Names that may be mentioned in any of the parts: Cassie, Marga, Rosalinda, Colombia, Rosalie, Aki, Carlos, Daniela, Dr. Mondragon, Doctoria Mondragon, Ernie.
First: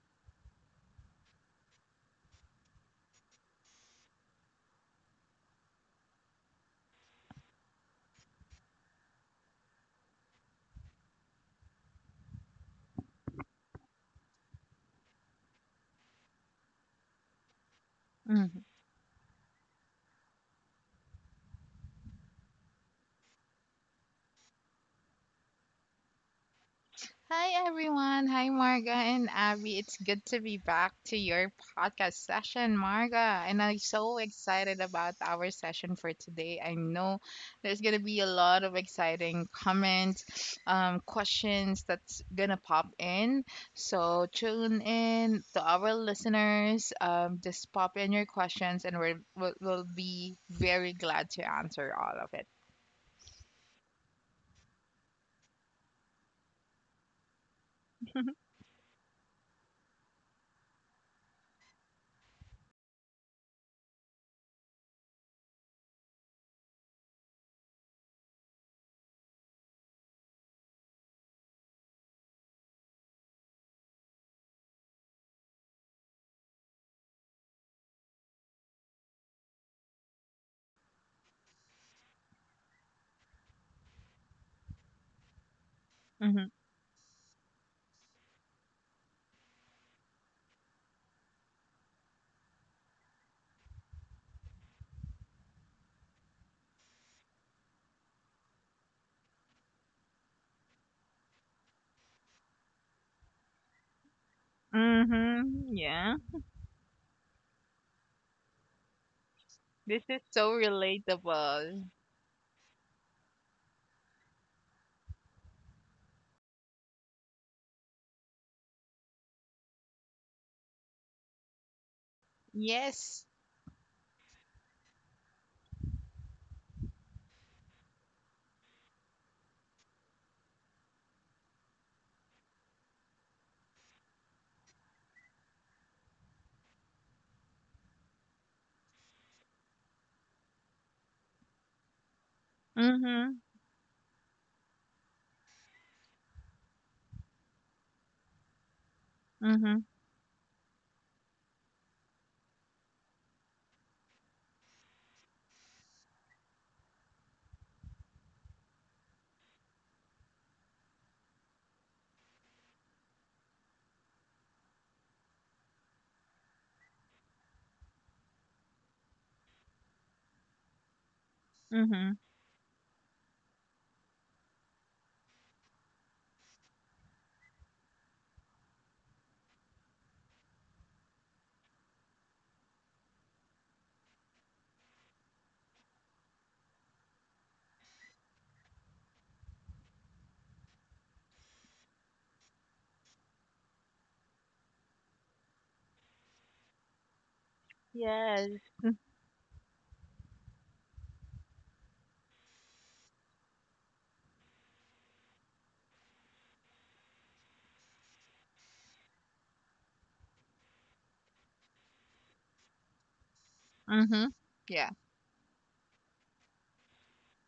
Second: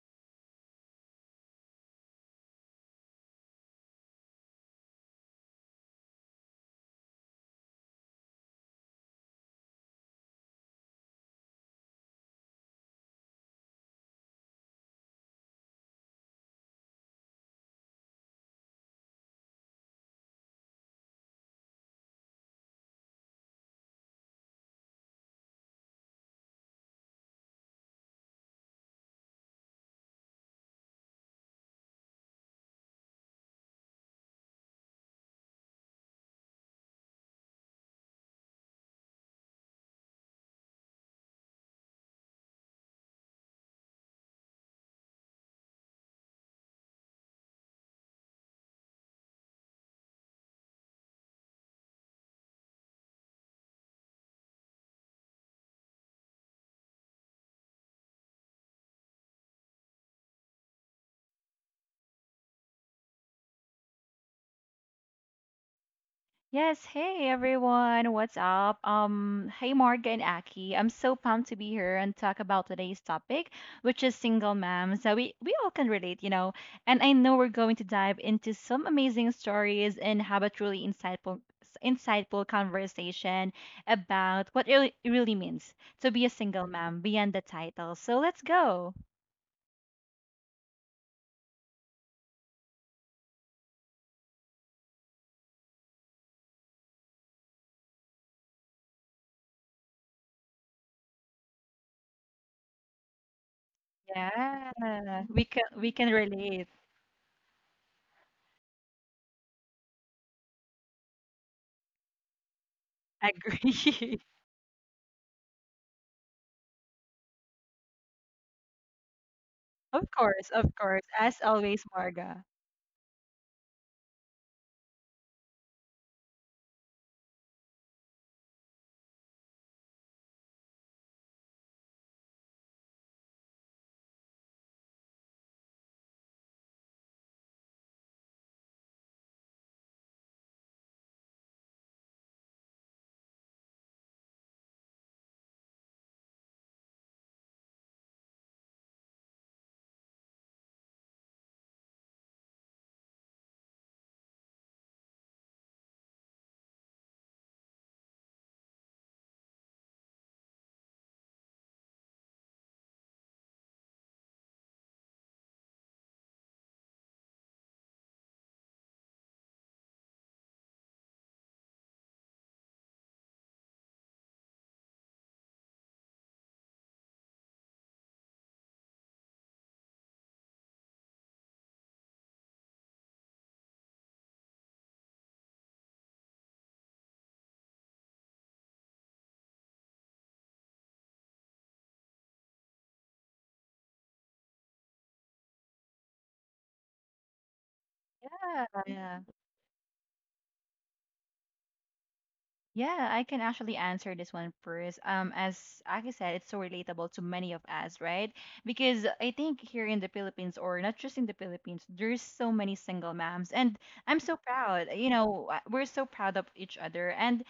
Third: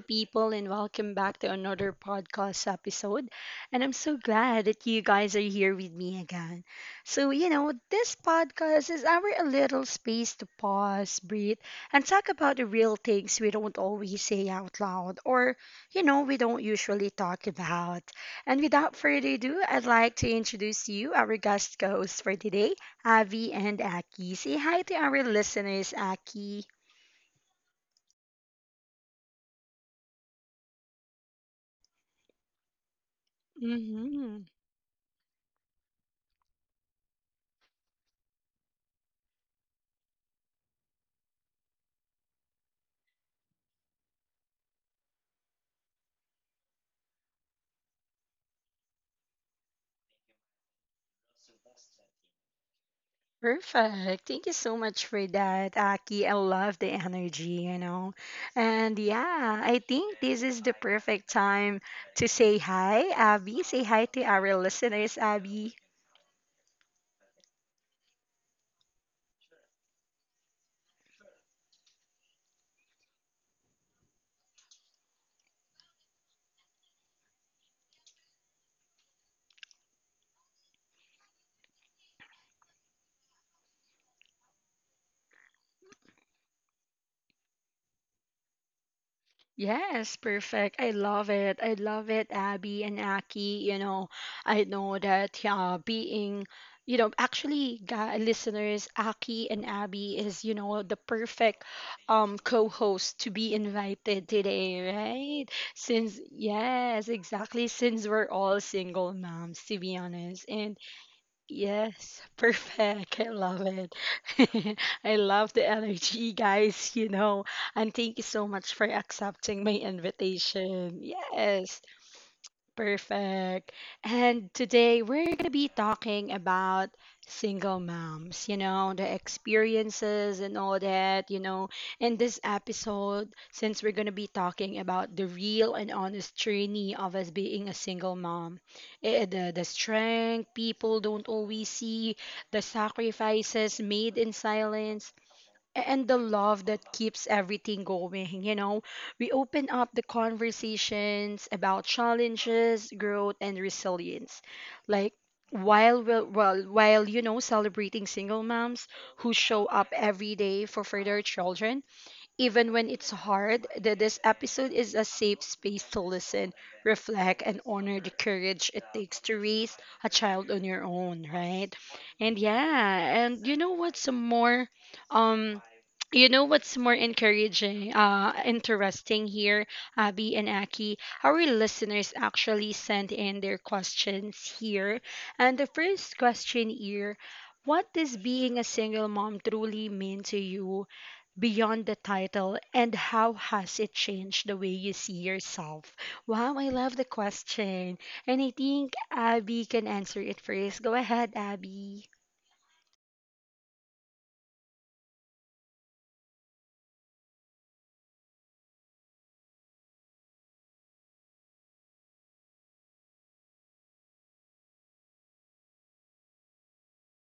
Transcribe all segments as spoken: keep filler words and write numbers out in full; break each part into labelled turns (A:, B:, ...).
A: people, and welcome back to another podcast episode. And I'm so glad that you guys are here with me again. So, you know, this podcast is our a little space to pause, breathe, and talk about the real things we don't always say out loud or, you know, We don't usually talk about. And
B: Mhm.
A: without further ado, I'd like to introduce you our guest hosts for today, Avi and Aki. Say hi to our listeners, Aki.
B: Hi everyone. Hi Marga and Abby. It's good to be back to your podcast session, Marga. And I'm so
A: Hmm.
B: excited about our session for today. I know there's going to be a lot of exciting comments, um, questions that's going to pop in. So tune in to our listeners. Um, just pop in your questions and we're, we'll, we'll be very glad to answer all of it.
A: Perfect. Thank you so much for that, Aki. I love the energy, you know. And yeah, I think this is the perfect time to say hi, Abby. Say hi to our listeners, Abby.
C: Yes, hey everyone, what's up? Um, hey Marga and Aki. I'm so pumped to be here and talk about today's topic, which is single moms. So we we all can relate, you know. And I know we're going to dive into some amazing stories and have a truly insightful insightful conversation about what it really it really means to be a
B: Mm-hmm.
C: single mom beyond the title. So let's go.
A: Yes, perfect. I love it. I love it, Abby and Aki. You know, I know that uh, being, you know, actually, ga- listeners, Aki and Abby is, you know, the perfect um co-host to be invited today,
C: Yeah, we
A: right?
C: can
B: Mm-hmm.
C: we can
A: Since,
C: relate.
A: yes, exactly, since we're all single moms, to be
B: This is
A: honest.
B: so
A: And
B: relatable.
A: yes, perfect. I love
C: Agree.
A: it. I love the energy, guys, you know. And thank you so much for accepting my
C: Of course, of course.
A: invitation.
C: As always,
A: Yes.
C: Marga.
B: Yes.
A: Perfect. And today we're going to be talking about single moms, you know, the experiences and all that, you know. In this episode, since we're going to be talking about the real and honest journey of us being a single mom, eh, the, the strength people don't always see, the
B: Mm-hmm.
A: sacrifices made in silence, and the love that keeps everything going. You know, we open
B: Mm-hmm.
A: up the conversations about challenges, growth, and resilience. Like, while we well, while you know celebrating single moms who show up every day for for their children even when it's hard. That this episode is a safe space to listen, reflect, and honor the courage it takes to raise a child on your own, right?
B: Mm-hmm.
A: And yeah, and you know what's more um you know what's more encouraging, uh, interesting here, Abby and Aki? Our listeners actually sent in their questions here. And the first question here: what does being a single mom truly mean to you beyond the title, and how has it changed the way you see yourself? Wow, I love the question. And
B: Yes.
C: Yeah.
A: I think
C: Yeah,
A: Abby can answer it first. Go ahead, Abby.
C: yeah, I can actually answer this one first. Um, as Aki said, it's so relatable to many of us, right? Because I think here in the Philippines, or not just in the Philippines, there's so many single moms, and I'm
B: Mm-hmm.
C: so proud.
B: Yeah.
C: You know, uh, we're so proud of each other, and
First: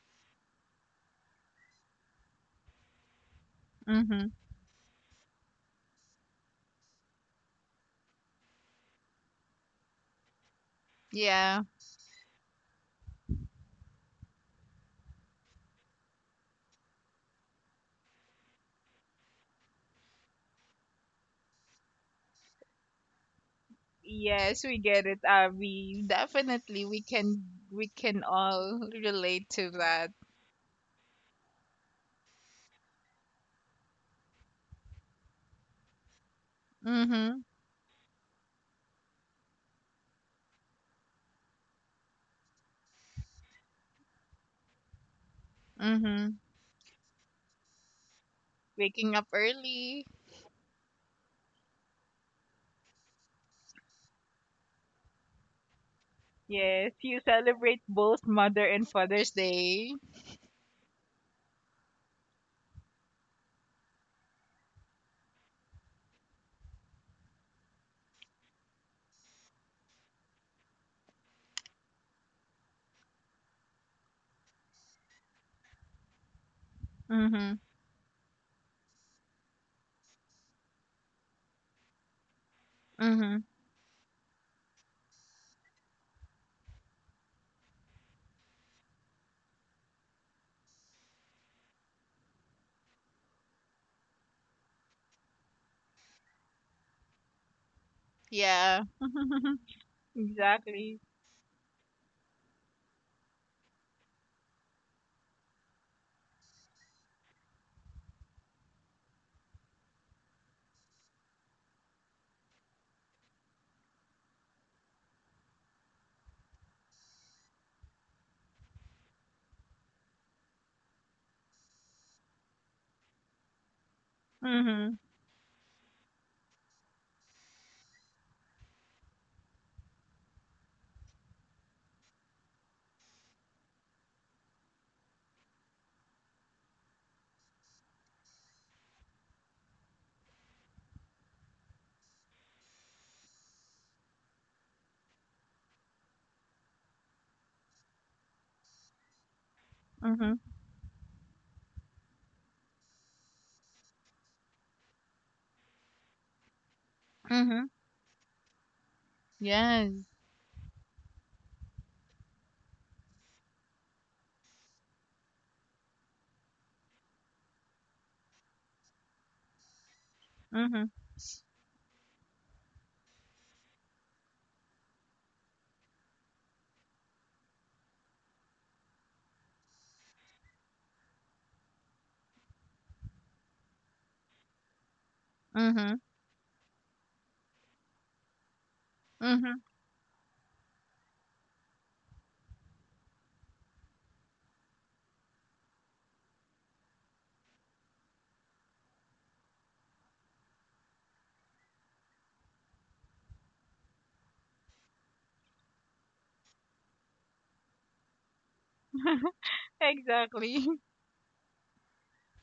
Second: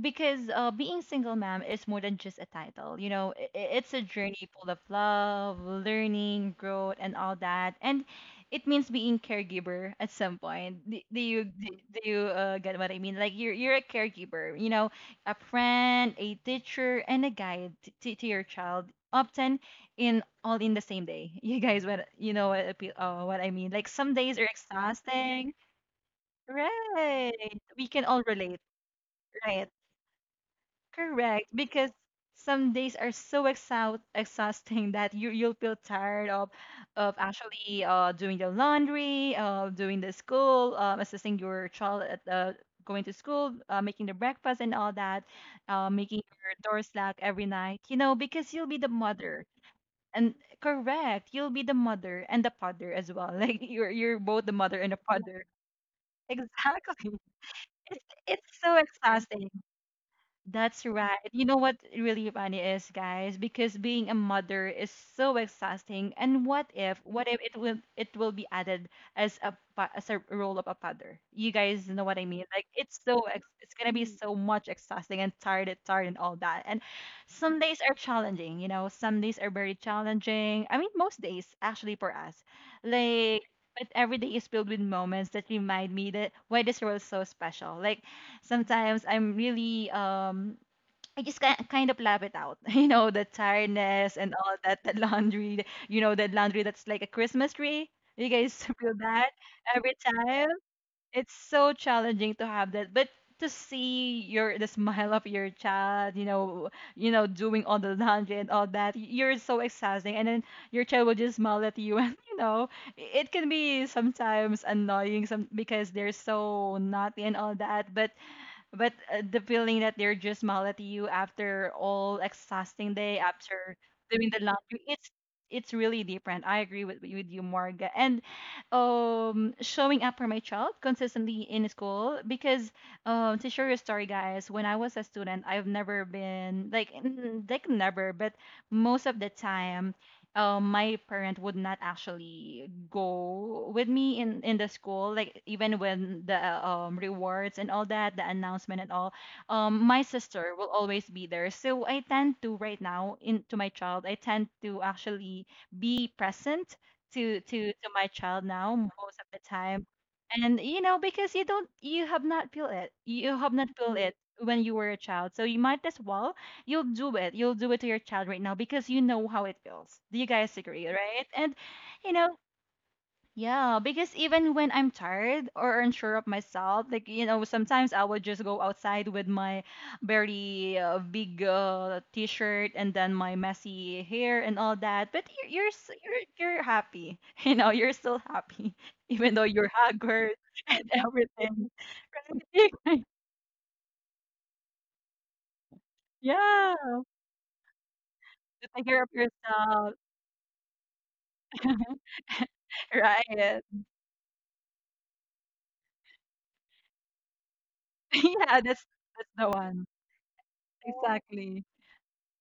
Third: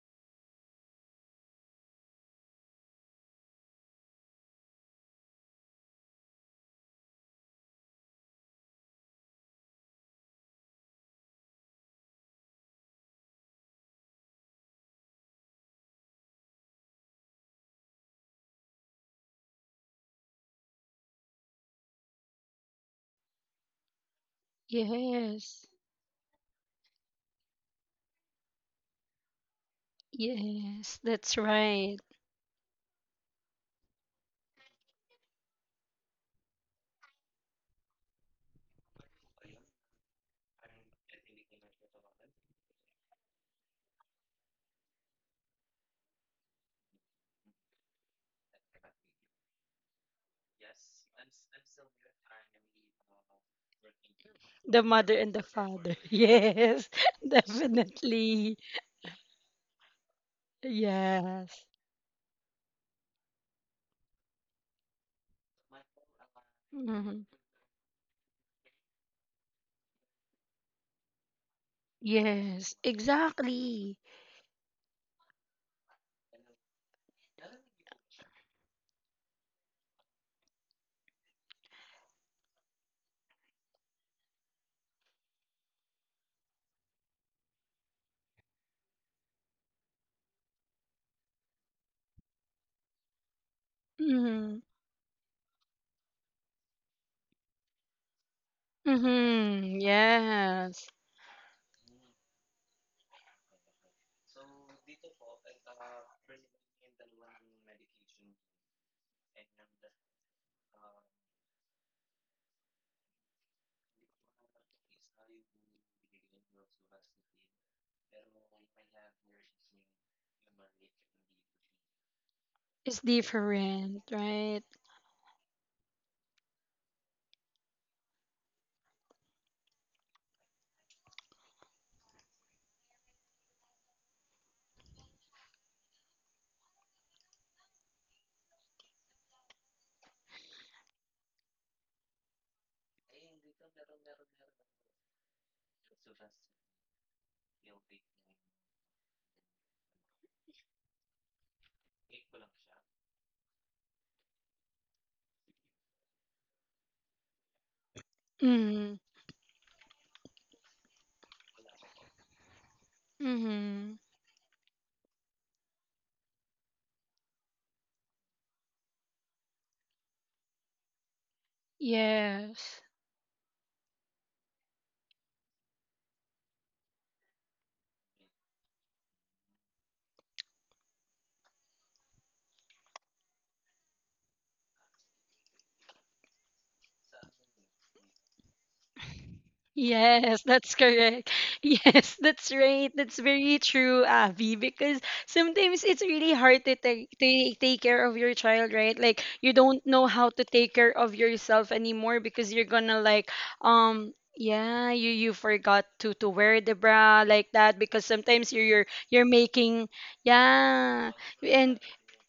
C: because uh, being single mom is more than just a title. You know, i- i- it's a
B: Mm-hmm.
C: journey full of love, learning, growth, and all that. And it means being caregiver at some point. Do, do you
B: Yeah.
C: do, do you uh, get what I mean? Like you're you're a caregiver. You know, a friend, a teacher, and a guide t- to, to your child. Often in all in the same day. You guys, what you know what I pe- uh, what I mean? Like some days are
B: Yes, we get it,
C: exhausting.
A: Yes.
B: Abby. Definitely we
C: Right.
B: can
C: We
B: we
C: can all
B: can
C: relate.
B: all relate
C: Right.
B: to that.
A: Yes, that's
C: Correct, because
A: right.
C: some days are so exhaust exhausting that you you'll feel tired of of
B: Mm-hmm.
C: actually uh, doing the laundry, uh, doing the school, uh, assisting your child at the going to school, uh, making the breakfast and all that, uh, making
B: Mm-hmm.
C: your doors locked every night. You know, because you'll be the
B: Waking up
C: mother.
B: early.
C: And correct, you'll be the mother and the father as well. Like you're you're both the
A: The
C: mother and the
A: mother and the
C: father.
A: father. Yes,
B: Yes,
C: Exactly.
B: you celebrate
C: It's
B: both
C: it's
A: definitely.
B: Mother
C: so
B: and Father's
C: exhausting.
B: Day.
C: That's right. You know
A: Yes.
C: what really funny is, guys, because being a mother is so exhausting. And what if,
A: Hmm.
C: what if it will it will be added as a pa- as a role of a father? You guys know what I mean? Like
A: Yes,
C: it's so ex it's
A: exactly.
C: gonna be so much exhausting and tired, and tired, and all that. And
B: Mm-hmm.
C: some days are challenging. You know, some days are very challenging. I mean, most days actually for us,
B: Mm-hmm.
C: like. But every day is filled with moments that remind me that why this world is so special. Like sometimes I'm really um I just ki- kind of laugh it out, you know, the tiredness and
A: Mm-hmm.
C: all that, the laundry, the- you know, the laundry that's like a Christmas tree. You guys
B: Yeah,
C: feel that
A: Mm-hmm.
C: every time.
A: Yes.
B: exactly.
C: It's so challenging to have that, but to see your the smile of your child, you know, you know, doing all the laundry and all that, y- you're so exhausting, and then your child will just smile at you, and you know, i- it can be sometimes annoying, some because they're so naughty and all that, but but uh, the feeling that they're just smile at you after all exhausting
A: It's
C: day, after
A: different,
C: doing the
A: right?
C: laundry,
B: Mm-hmm.
C: it's it's really different. I agree with with you, Morga. And um, showing up for my child consistently in school because um, to share your story, guys, when I was a student, I've never been like n- like never, but most of the time um, my parent would not actually go with me in in the school, like even when the uh, um, rewards and all that, the announcement and all, um, my
B: Mm-hmm.
C: sister will always be there, so I tend to right now in to my child, I tend to actually be present to
B: Mm-hmm.
C: to to my child now
A: Mm-hmm.
C: most of the time.
B: Yes.
C: And you know because you don't you have not feel it you have not feel
A: Mm-hmm.
C: it when you were a child, so you might as well, you'll do it. You'll do it to your child right now because you know how it feels. Do you guys
B: Mm-hmm.
C: agree, right? And you know,
A: Yes.
C: yeah, because even when I'm tired or unsure of myself, like you know, sometimes I would just go outside with my very uh, big uh, t-shirt and then my messy hair and all that. But you're you're s-
B: Mm-hmm.
C: you're, you're happy. You know, you're still happy even though
B: Mm-hmm.
C: you're haggard
A: Yes, that's
C: and
A: correct.
C: everything.
A: Yes, that's right. That's very true, Avi, because sometimes it's really hard
C: Yeah,
A: to take, to take care of your child,
C: take care
A: right?
C: of
A: Like you don't
C: yourself,
A: know how to take care of yourself anymore because you're gonna like
C: right?
A: um yeah, you you forgot to to wear the bra like that because
C: Yeah,
A: sometimes you're
C: that's
A: you're,
C: that's
A: you're
C: the one.
A: making
B: Exactly.
C: Oh.
A: yeah,
C: Exactly.
A: and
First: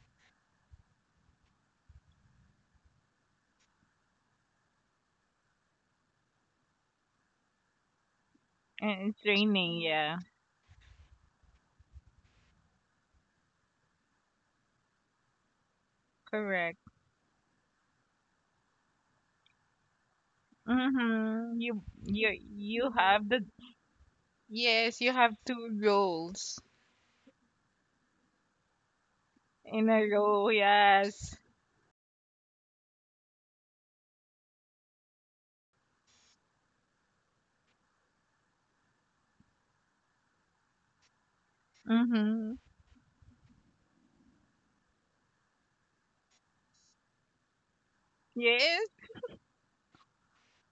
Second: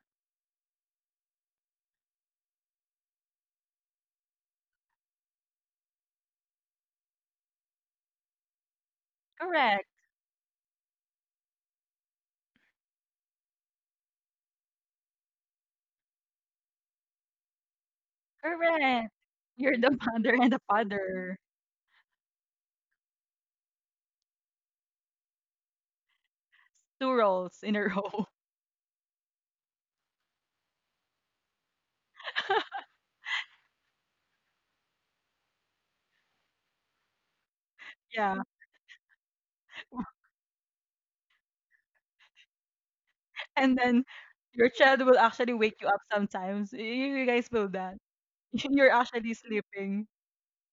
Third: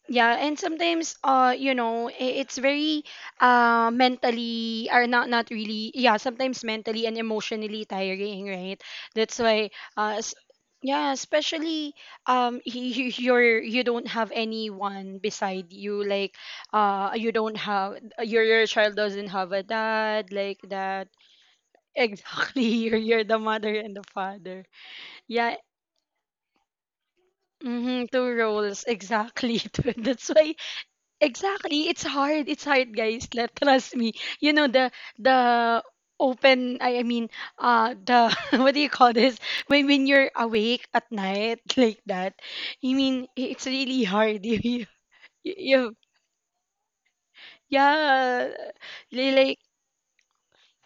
A: yeah, and sometimes uh you know, i- it's very uh mentally are not not really. Yeah, sometimes mentally and emotionally tiring, right?
B: And it's
A: That's why
B: raining,
C: Correct.
A: uh
B: yeah.
A: s- yeah, especially um y- y- you're, you don't have anyone beside you, like
B: Correct.
A: uh you don't have your your child
C: Correct.
A: doesn't have a
C: You're the
A: dad,
C: mother and
A: like
C: the
A: that.
C: father.
B: Mm-hmm. You you
A: Exactly, you're,
B: you
A: you're
B: have
A: the
B: the—
A: mother and the father.
B: Yes, you have
A: Yeah.
B: two rolls
C: Two roles in a
A: Mm-hmm, two
C: row.
A: roles exactly.
B: in a
A: That's why
B: row, yes.
A: exactly. It's hard. It's hard, guys. Let, trust me. You know the the open. I, I mean, uh, the
C: Yeah.
A: what do you call this? When when you're awake at night like that,
B: Mm-hmm.
A: I mean it's
C: And
A: really
C: then
A: hard. You
C: your child will
A: you,
C: actually wake
A: you
C: you up sometimes. Y- You guys know that.
A: Yeah.
B: Yes,
C: You're
A: li-
C: actually
A: Like
C: sleeping.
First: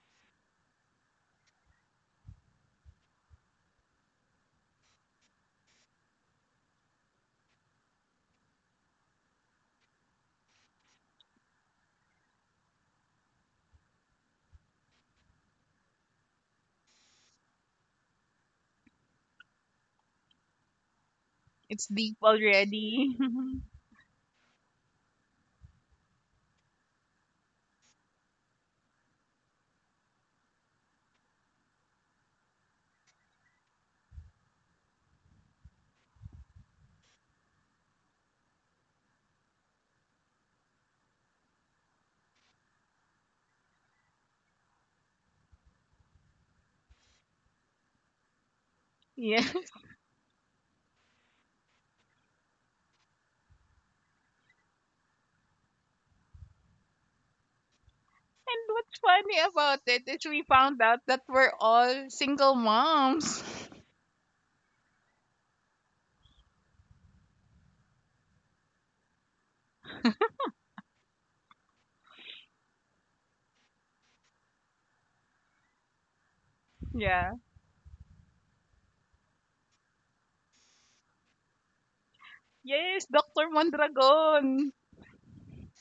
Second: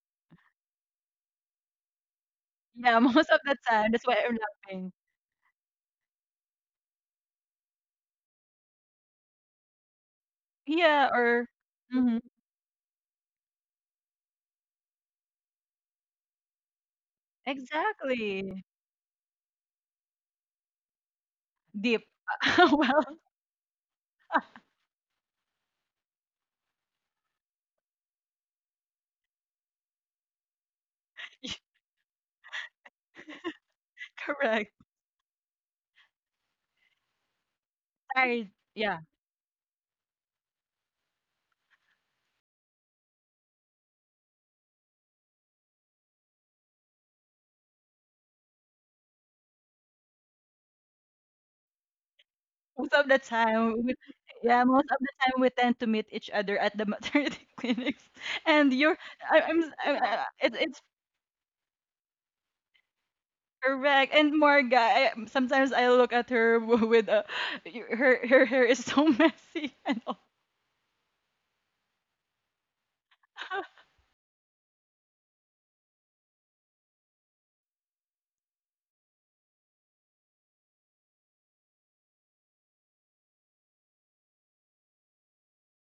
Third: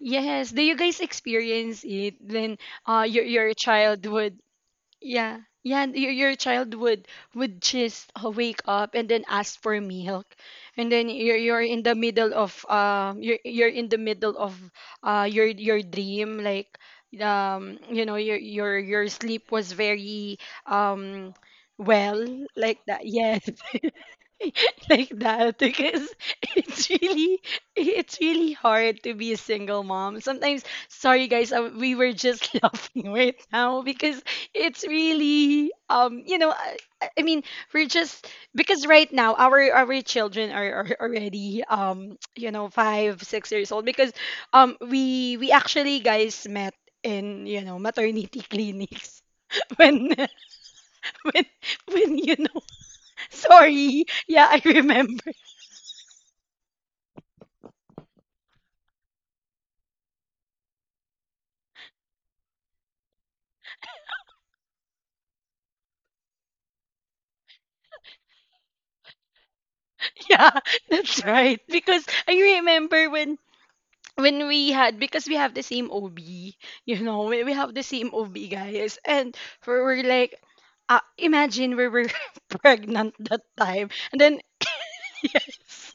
A: yes. Do you guys experience it when
C: Yeah,
A: uh your
C: most of
A: your
C: the time. That's why I'm
A: childhood
C: laughing.
A: yeah, yeah. And Your, your child would would just uh, wake up and then ask for milk, and then
C: Yeah,
A: you're
C: or
A: you're in the
C: mhm,
A: middle of um you're you're in the middle of uh your your dream, like um you know your
C: exactly.
A: your your sleep was very um
B: it's
C: Deep.
A: well,
B: deep
A: like that.
C: Well,
B: already.
A: Yes. Like that, because it's really, it's really hard to be a single mom sometimes. Sorry guys, uh, we were just laughing right now because
C: correct.
A: it's really um you know i, I mean we're just
C: Tired.
A: because
C: Yeah.
A: right now our our children are, are already um you know five six years old, because um we we actually, guys, met in you know maternity clinics
B: Yeah.
A: when when when you know
C: Most of the time,
A: sorry
C: we,
A: yeah I
C: yeah, most of the
A: remember.
C: time we tend to meet each other at the maternity clinics.
B: And
C: And
B: what's
C: you're,
B: funny
C: I, I'm, s-
B: about
C: I,
B: it is
C: I-
B: we
C: it's
B: found
C: it's
B: out that we're all single moms.
C: correct. And Marga, I, sometimes I look at her, w- with a, her her hair is so messy and all.
A: Yeah, that's right. Because I remember when when we had, because we have the same O B, you know, we,
B: yeah.
A: we have the same O B, guys. And we were like, uh, imagine, we were pregnant
B: Yes,
A: that
B: Doctor
A: time, and then
B: Mondragon.
A: yes.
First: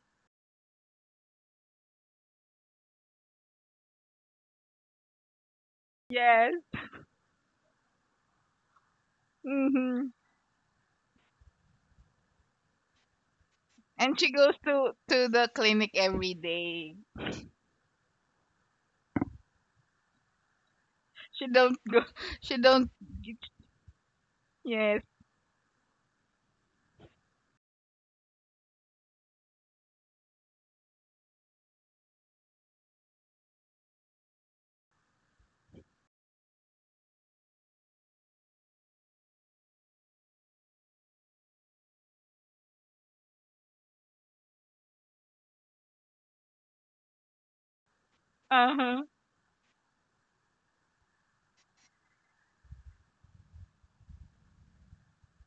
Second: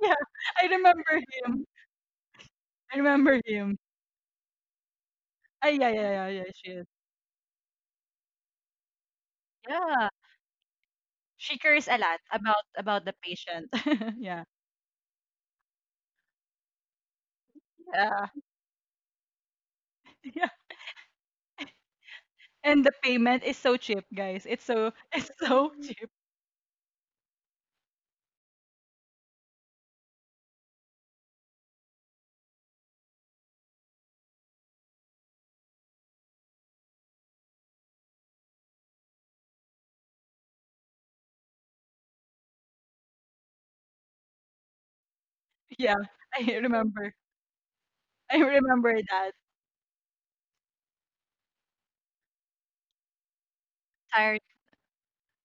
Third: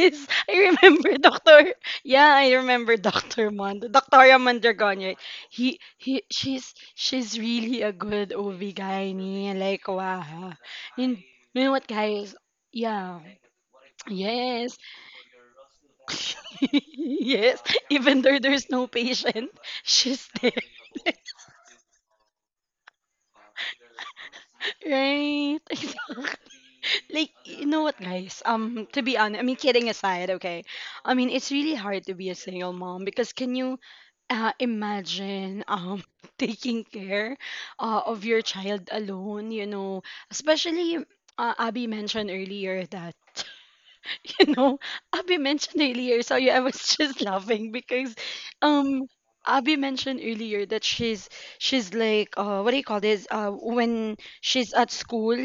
C: Yeah, I
A: I
C: remember
A: remember
C: him.
A: Doctor. Yeah, I remember
C: I remember
A: Doctor
C: him.
A: Mond Doctoria Mondragon.
C: Ah,
A: He
C: yeah, yeah,
A: he
C: yeah, yeah.
B: Yes.
C: She
A: she's
C: is.
A: she's really a good O B gynae. Like,
C: Yeah,
B: Mhm.
A: wow. You,
C: she
A: you know
C: cares
A: what,
C: a lot
A: guys?
C: about about the
A: Yeah.
C: patient.
B: And she
C: Yeah,
B: goes
A: Yes.
B: to to the clinic every day.
A: Yes. Even
C: yeah,
A: though there's no patient, she's
C: yeah.
A: there.
B: She don't go. She
C: And the
B: don't. g-
C: payment is so cheap, guys. It's so
B: Yes.
C: it's
A: Right.
C: so cheap.
A: Exactly. Like, you know what, guys? Um, to be honest, I mean, kidding aside, okay? I mean, it's really hard to be a single mom, because can you uh, imagine um taking care uh, of your child alone, you know? Especially, uh, Abby mentioned earlier that you know, Abby mentioned
C: Yeah.
A: earlier, sorry,
C: I
A: I was
C: remember.
A: just laughing because
C: I
B: Uh
C: remember
B: huh.
A: um
C: that.
A: Abby mentioned earlier that she's she's like uh what do you call this? Uh, when
C: Tired.
A: she's at school,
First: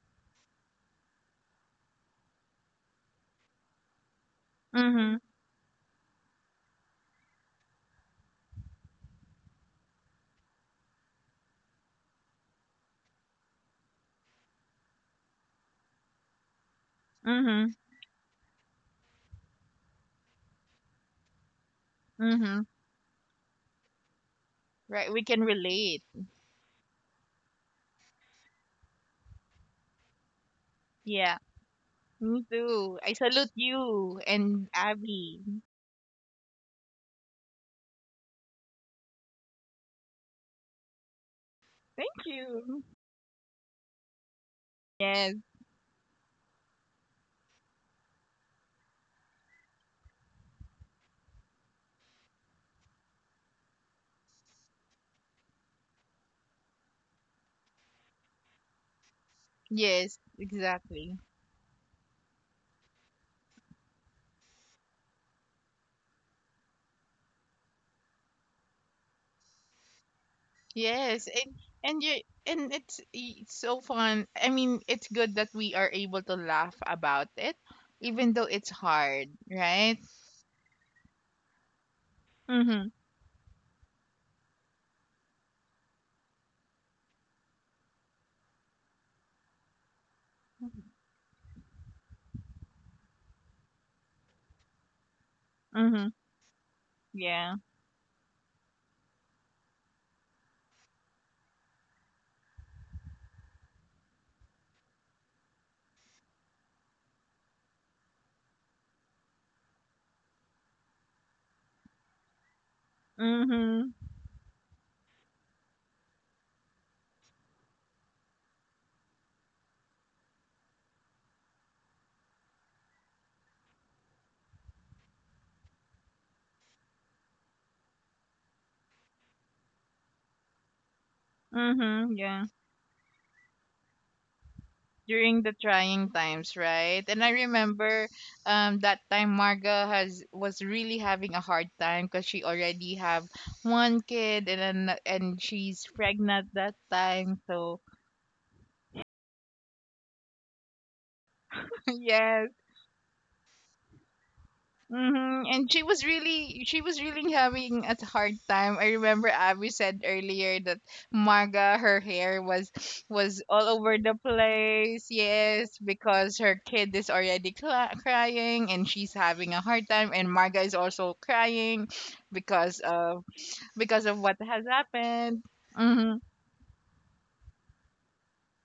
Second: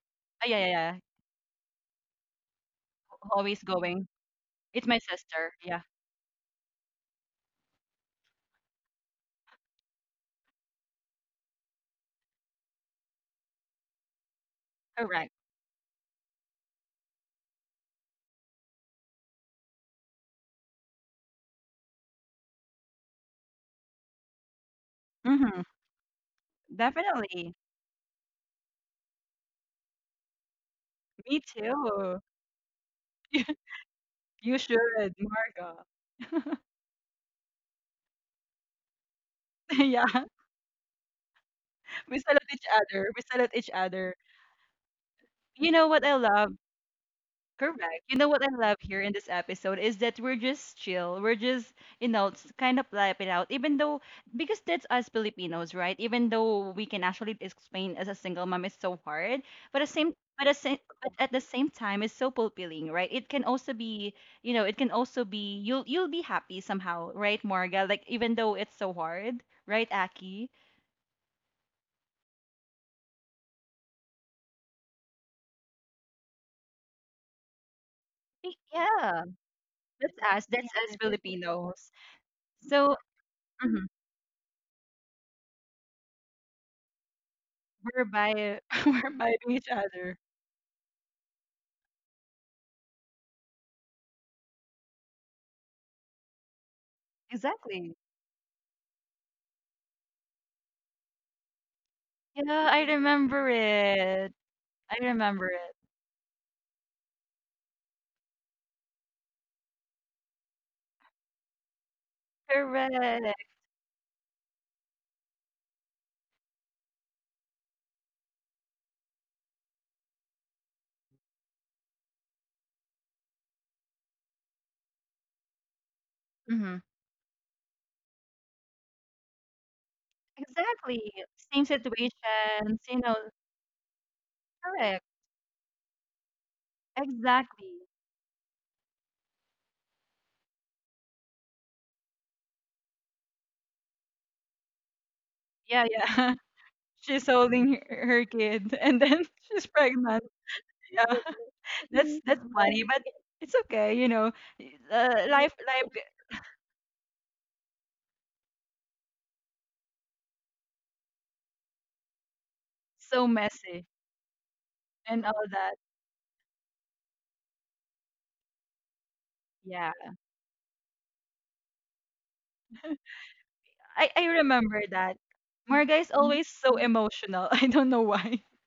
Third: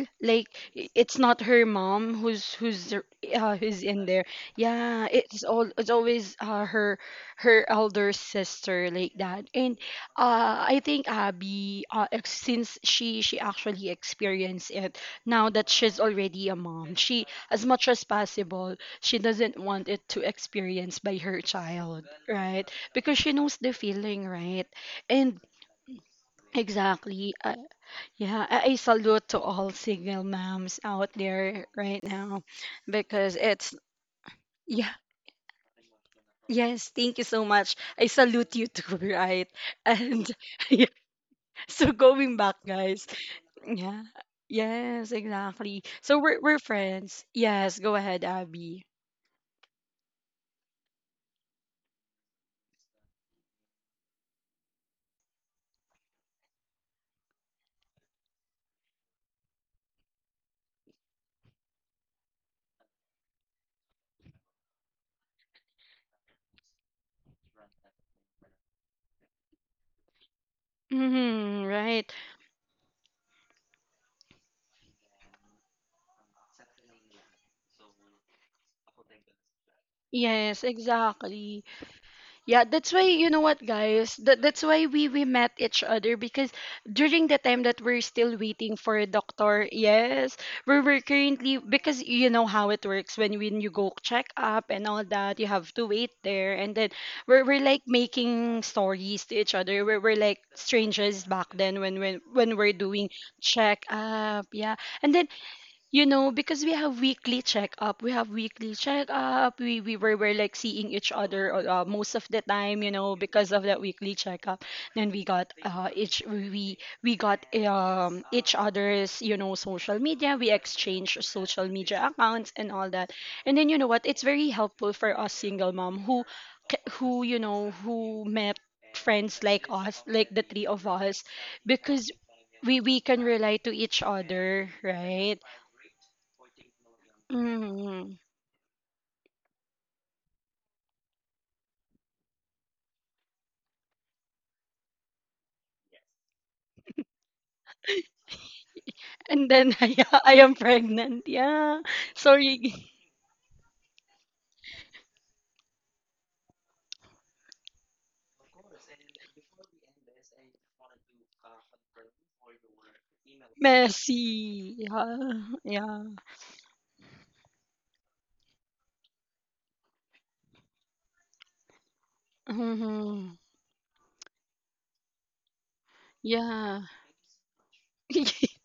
C: Ah,
A: like
C: yeah, yeah,
A: i-
C: yeah.
A: it's not her mom who's who's r- uh
C: Always
A: who's in
C: going.
A: there.
C: It's my
A: Yeah,
B: Mhm.
A: it's
C: sister.
A: all
C: Yeah,
A: it's always uh her her elder sister, like that. And uh I think Abby uh ex- since she she actually experienced it
C: correct.
A: now that she's already a mom, she, as
B: Mhm.
A: much as possible, she doesn't want it to experience by her child,
B: Mhm.
A: right? Because she knows the feeling, right?
B: Right. We
A: And
B: can
C: Mm-hmm.
B: relate.
A: exactly. Uh,
C: Definitely.
A: yeah, I, I salute to all single moms out
C: Me
B: Yeah.
A: there right
C: too.
A: now
B: Me too. I
A: because
B: salute
A: it's,
B: you
C: You
B: and
A: yeah,
C: should,
B: Abby.
C: Marga.
A: yes, thank you so much. I salute you too, right?
C: Yeah.
A: And so
B: Thank
C: We
A: going
C: salute
A: back,
C: each
B: you.
A: guys.
C: other. We salute each
A: Yeah.
C: other.
A: Yes,
B: Yes.
C: You
A: exactly.
C: know what I
A: So we're
C: love?
A: we're friends. Yes, go
C: Correct. You
A: ahead,
C: know what I love
A: Abby.
C: here in this episode is that we're just chill. We're just, you know, it's kind of laugh it out, even though, because that's us Filipinos, right? Even though we can actually explain as a single mom, it's so hard. But the same,
B: Yes.
C: but, the same, but
B: Exactly.
C: at the same time, it's so fulfilling, right? It can also be, you know, it can also be you'll you'll be happy somehow, right, Marga? Like even though it's so hard, right, Aki?
B: Yes. And
A: Hmm,
B: and
A: right.
B: you and it's it's so fun. I mean, it's good that we are able to laugh about it, even though
C: Y-
B: it's
C: Yeah,
B: hard, right?
C: that's us. That's
A: Yes,
C: us
A: exactly.
C: Filipinos.
A: Yeah,
B: Mhm.
C: So
A: that's why you know what,
C: mhm,
A: guys. That that's why we we met each other, because during the time that we're
C: we're
A: still
C: by
A: waiting for a
C: we're by each
A: doctor,
C: other.
A: yes, we were currently, because you know how it works. When when you go check up and all that, you have to
B: Mhm.
A: wait there, and then we're
B: Yeah.
A: we're like
C: Exactly.
A: making stories to each other. We're we're like strangers back then when when when
C: Yeah,
A: we're
C: I
A: doing
C: remember
A: check
C: it.
A: up, yeah,
C: I
A: and then
C: remember it.
A: you know, because we have weekly checkup, we have weekly checkup. We we were, were like seeing each other uh, most of the time, you know,
C: Correct.
A: because of that
B: Mhm.
A: weekly checkup. And we got uh, each we we got um, each other's, you know, social media. We exchanged social media accounts and all that, and then you know what, it's very helpful for us single mom who
C: hmm
A: c- who, you know, who met friends like us, like the three of
C: Exactly.
A: us,
C: Same
A: because
B: Mhm. Yeah.
C: situations,
A: we we
C: you know.
A: can rely to each other,
C: Correct.
A: right?
B: During the trying times, right? And I
C: Exactly.
B: remember
A: Mm.
B: um that time Marga has was really having a hard time because she already have one kid and then and
C: Yeah,
B: she's
C: yeah.
B: pregnant that
C: She's
B: time.
C: holding
B: So
C: her, her kid and then
A: And
C: she's
A: then I,
C: pregnant.
A: I am
C: Yeah.
A: pregnant. Yeah.
C: That's that's
B: yes,
A: Sorry.
C: funny, but it's okay, you know. Uh,
B: hmm
C: life
B: and she
C: life
B: was
C: is
B: really she was really having a hard time. I remember Abby said earlier that Marga her hair was
C: so
B: was all
C: messy
B: over the
A: Messy.
B: place.
C: and all that.
B: Yes,
A: Yeah.
B: because her kid is already cla crying and she's having a hard
C: Yeah.
B: time and Marga is also crying
A: Yeah.
B: because of
A: Hmm.
B: because
C: I
B: of
C: I
B: what has
C: remember that.
B: happened.
C: Marga is
B: Mm-hmm.
C: always so
A: Yeah.
C: emotional. I don't know why.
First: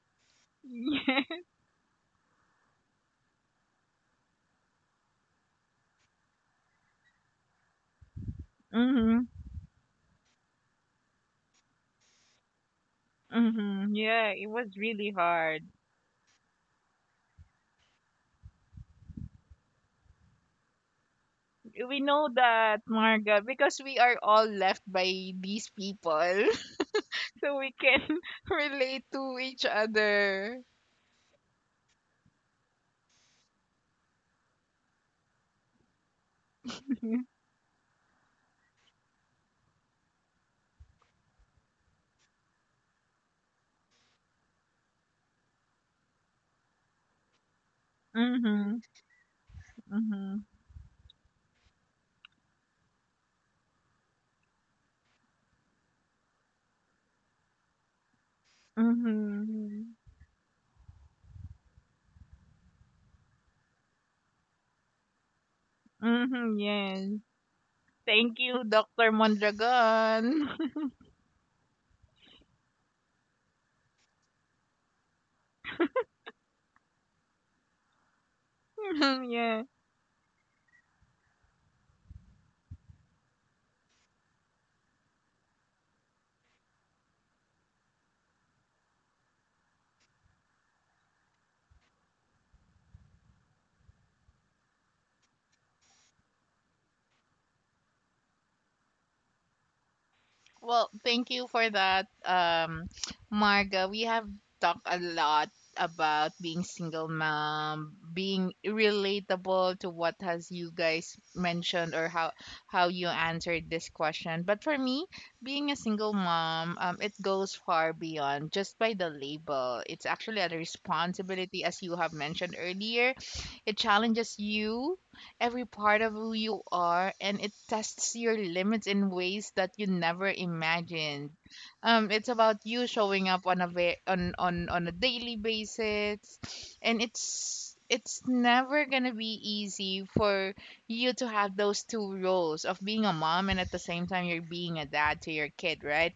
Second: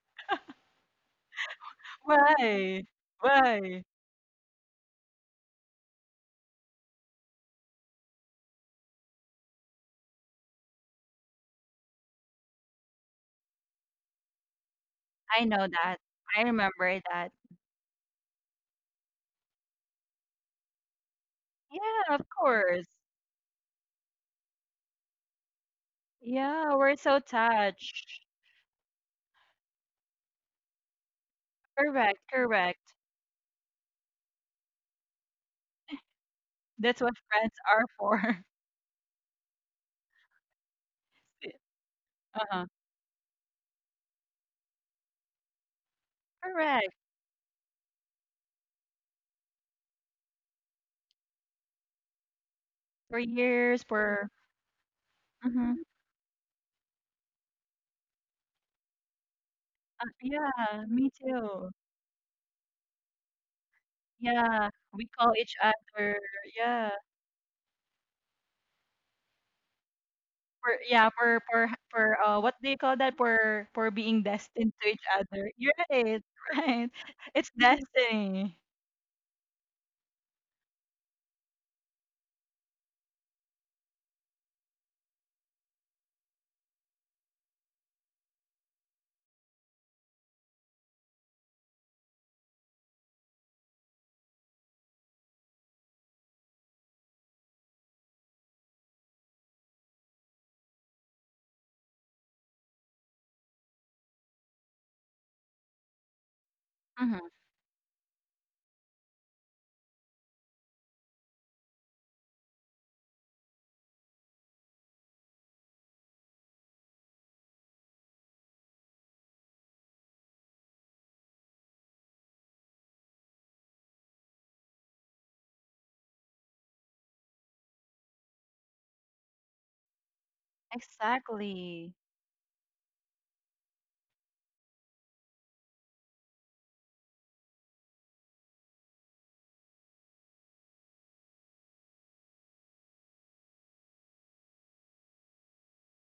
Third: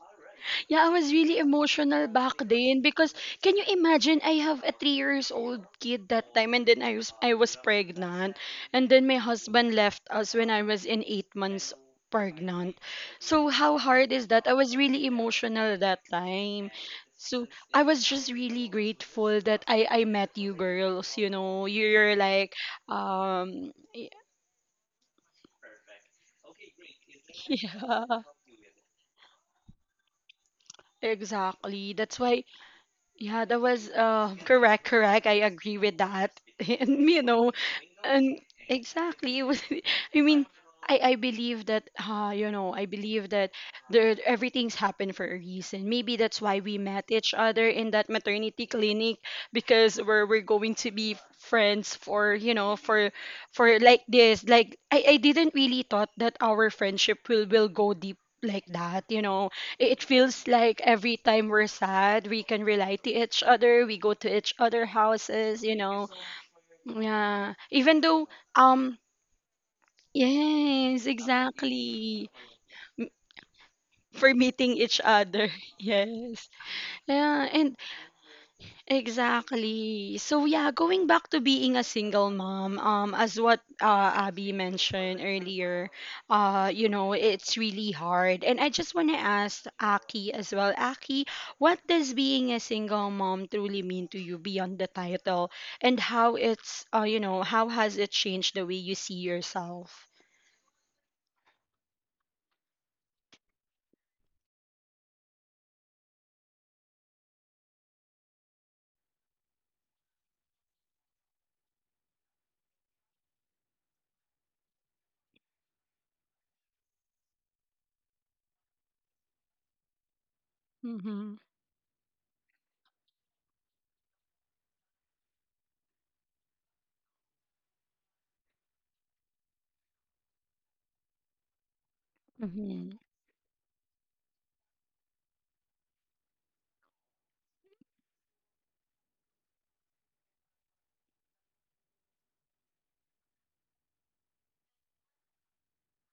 A: Yeah, I was really emotional back then
C: Why?
A: because can you
C: Why?
A: imagine, I have a three years old kid that time, and then I was I was pregnant, and then my
B: Mm-hmm.
A: husband left us when I was in eight months pregnant. So how
B: Mm-hmm.
A: hard is
B: Yeah,
A: that?
B: it
A: I was
B: was
A: really
B: really
C: I
B: hard.
C: know
A: emotional
C: that.
A: that
C: I
A: time.
C: remember that.
A: So I was just really grateful that I I met you girls, you know.
B: We
A: You're
C: Yeah,
B: know
C: of
A: like
B: that,
C: course.
B: Marga,
A: um
B: because we are all left by these people.
C: Yeah, we're so
B: So we can
A: yeah.
C: touched.
B: relate to each other.
A: Exactly.
C: Correct,
A: That's why
C: correct.
A: yeah, that was uh, correct, correct. I agree with that.
C: That's
A: And
C: what
A: you
C: friends
A: know,
C: are
A: and
C: for.
A: exactly, it was. I mean, I I believe that uh, you
C: Uh-huh.
A: know, I believe that there everything's happened for a reason. Maybe that's why we
C: Correct.
A: met each other in that maternity
B: Mm-hmm.
A: clinic, because we're
B: Mm-hmm.
A: we're going to be friends for you know for
C: For
A: for
C: years,
A: like
C: for
A: this. Like I I didn't
C: hmm
A: really thought that our friendship will will go deep like that. You know,
B: Mm-hmm.
A: it feels like
C: Yeah, me
A: every time
C: too.
A: we're sad, we can rely to each other. We go to each
C: Yeah,
A: other
C: we call each
A: houses, you know.
C: other.
B: Mm-hmm.
C: Yeah,
B: Yes.
A: Yeah. Even though,
B: Thank you,
A: um,
B: Doctor Mondragon.
C: for
A: yes,
C: yeah, for for for
A: exactly.
C: uh, what do you call
A: M-
C: that? For for being
A: For
C: destined
A: meeting
C: to
A: each
C: each
A: other.
C: other. You're Right,
A: Yes.
C: right.
A: Yeah.
C: It's
A: And
C: destiny.
B: yeah.
A: exactly. So yeah, going back to being a single mom, um, as what uh, Abby mentioned earlier, uh, you know, it's really hard. And I just want to ask Aki as well. Aki, what does being a single mom truly mean to you beyond the title, and how it's, uh, you know, how has it changed the way you see yourself?
B: Well, thank you for that, um, Marga. We have talked a lot about being single
C: Mm-hmm.
B: mom, being relatable to what has you guys mentioned or how how you answered this question. But for me, being a single mom, um, it goes far beyond just by the label. It's actually a
A: Mm-hmm.
B: responsibility, as you have mentioned earlier. It challenges you every part of who you are, and it tests your limits in ways that you never imagined.
C: Exactly.
B: Um, it's about you
A: Mm-hmm.
B: showing up on a ve- on, on on a daily basis, and it's it's never gonna be easy for you to have those two roles of being a mom and at the same time you're being a dad to your kid, right?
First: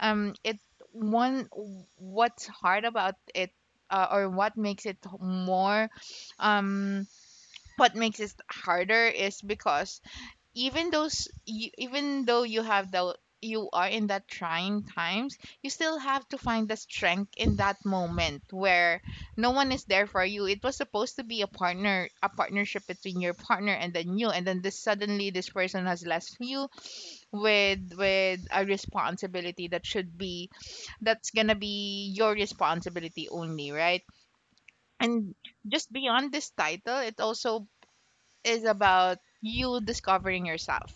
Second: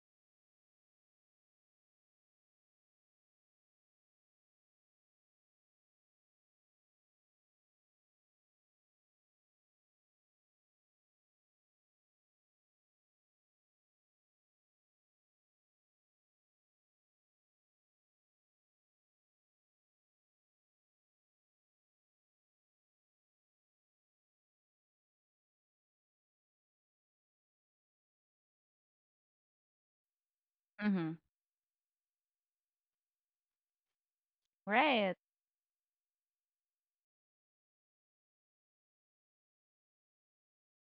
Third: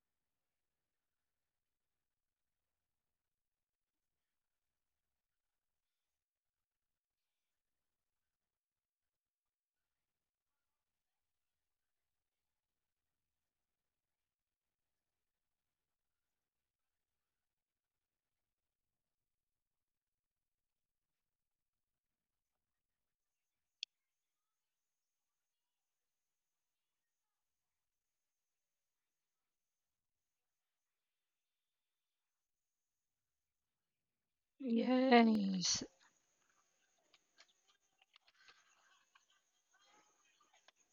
B: um it one What's hard about it, uh, or what makes it more um what makes it harder is because even those you, even though you have the you are in that trying times, you still have to find the strength in that moment where no one is there for you. It was supposed to be a partner a partnership between your partner and then you, and then this suddenly this person has left you with with a responsibility that should be
C: Mm-hmm.
B: that's gonna be your responsibility only, right?
C: Right.
B: And
A: Yes.
B: just beyond this title, it also is about you discovering yourself.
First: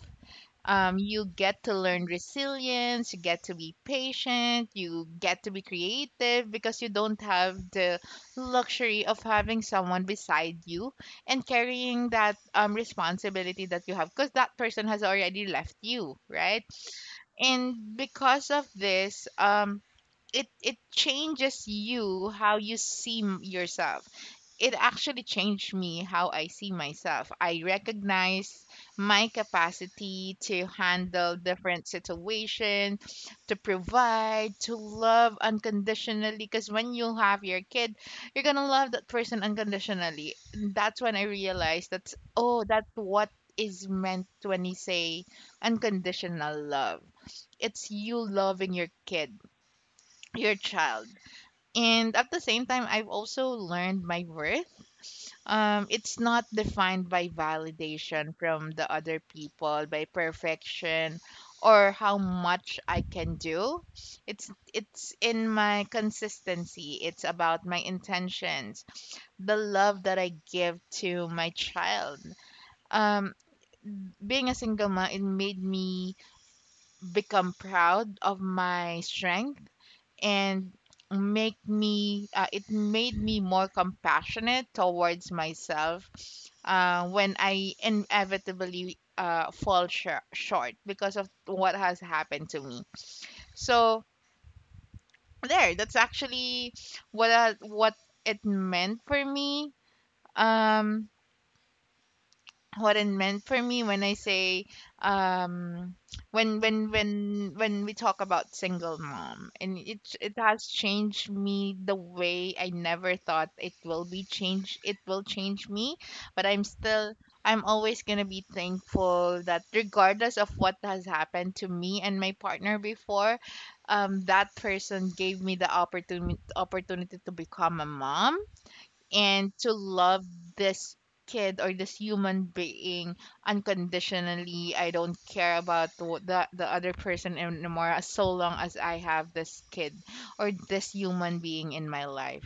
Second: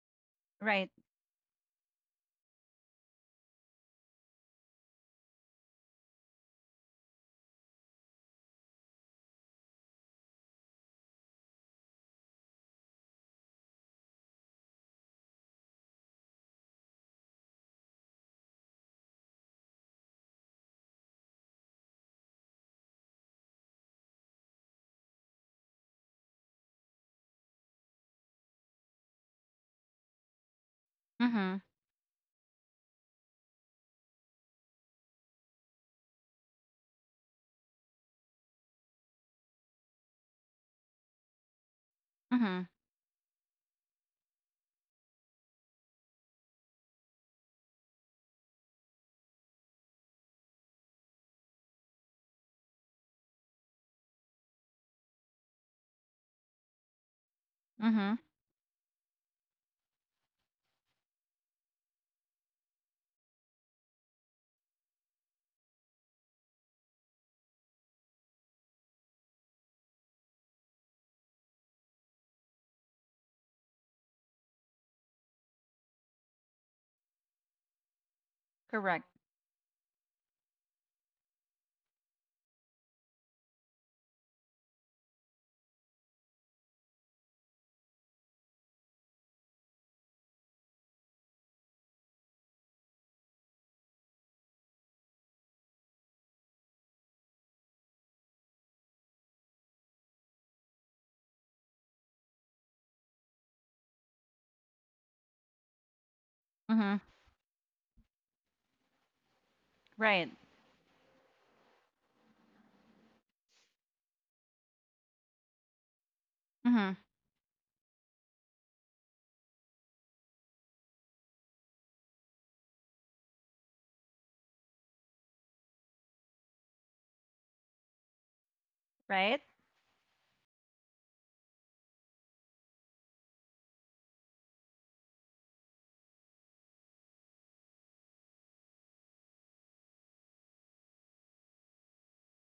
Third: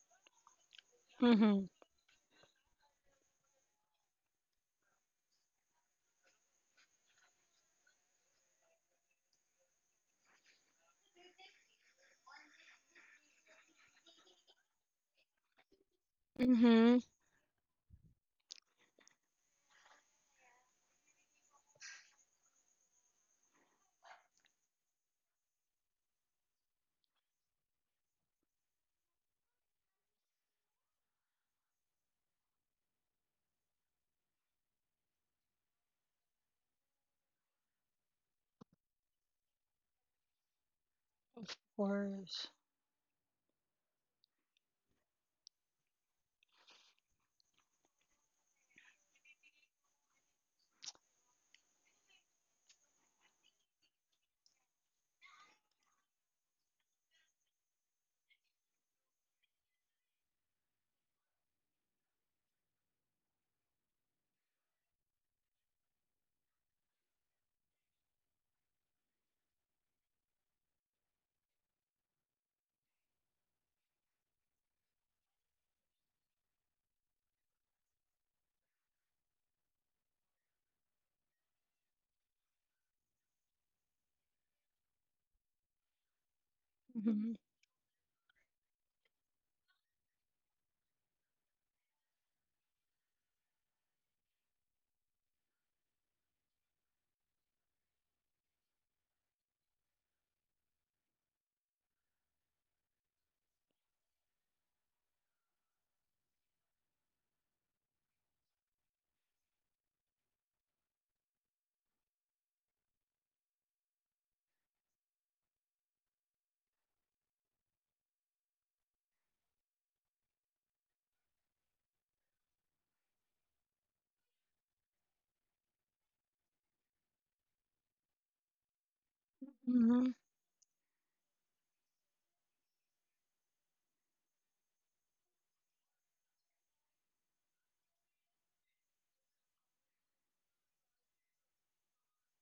C: Right.
B: um, you get
A: Mm-hmm.
B: to learn resilience, you get to be patient, you get to be creative because you don't have the luxury of having someone beside you and carrying that um, responsibility that you have because that person has already left you, right?
A: Mm-hmm. Of
B: And because of this, um, it, it changes you how you see m- yourself. It actually changed me how I see myself. I recognize my capacity to handle
C: Mhm.
B: different situations, to provide, to love unconditionally. Because when you have your kid, you're gonna love that person unconditionally. And that's when I realized, that's
A: course.
B: oh,
C: Mhm.
B: that's what is meant when you say unconditional love. It's you loving your kid, your child. And at the same time, I've also learned my worth. Um, it's not defined by
C: Mhm.
B: validation from the other people, by perfection, or how much I can do. It's it's in my consistency. It's about my intentions, the love that I give to my child. Um, being a single mom, it made me become proud of my
C: Correct.
B: strength, and make me uh, it made me more compassionate towards myself uh, when I inevitably uh, fall shor- short because of what has happened to me. So there, that's actually what I, what it meant for me. Um, what it meant for me when I say um when when
C: Mhm.
B: when when we talk about single mom, and it it
C: Right.
B: has changed me the way I never thought it will be changed it will change me. But I'm
C: Mhm.
B: still I'm always going to be thankful that regardless of what has happened to me and my partner before, um that person gave me the opportunity opportunity to become a mom
C: Right?
B: and to
A: Mm-hmm.
B: love this kid or this human being unconditionally. I don't care about the the, the other person anymore, as so long as I have this kid or this human being in my life.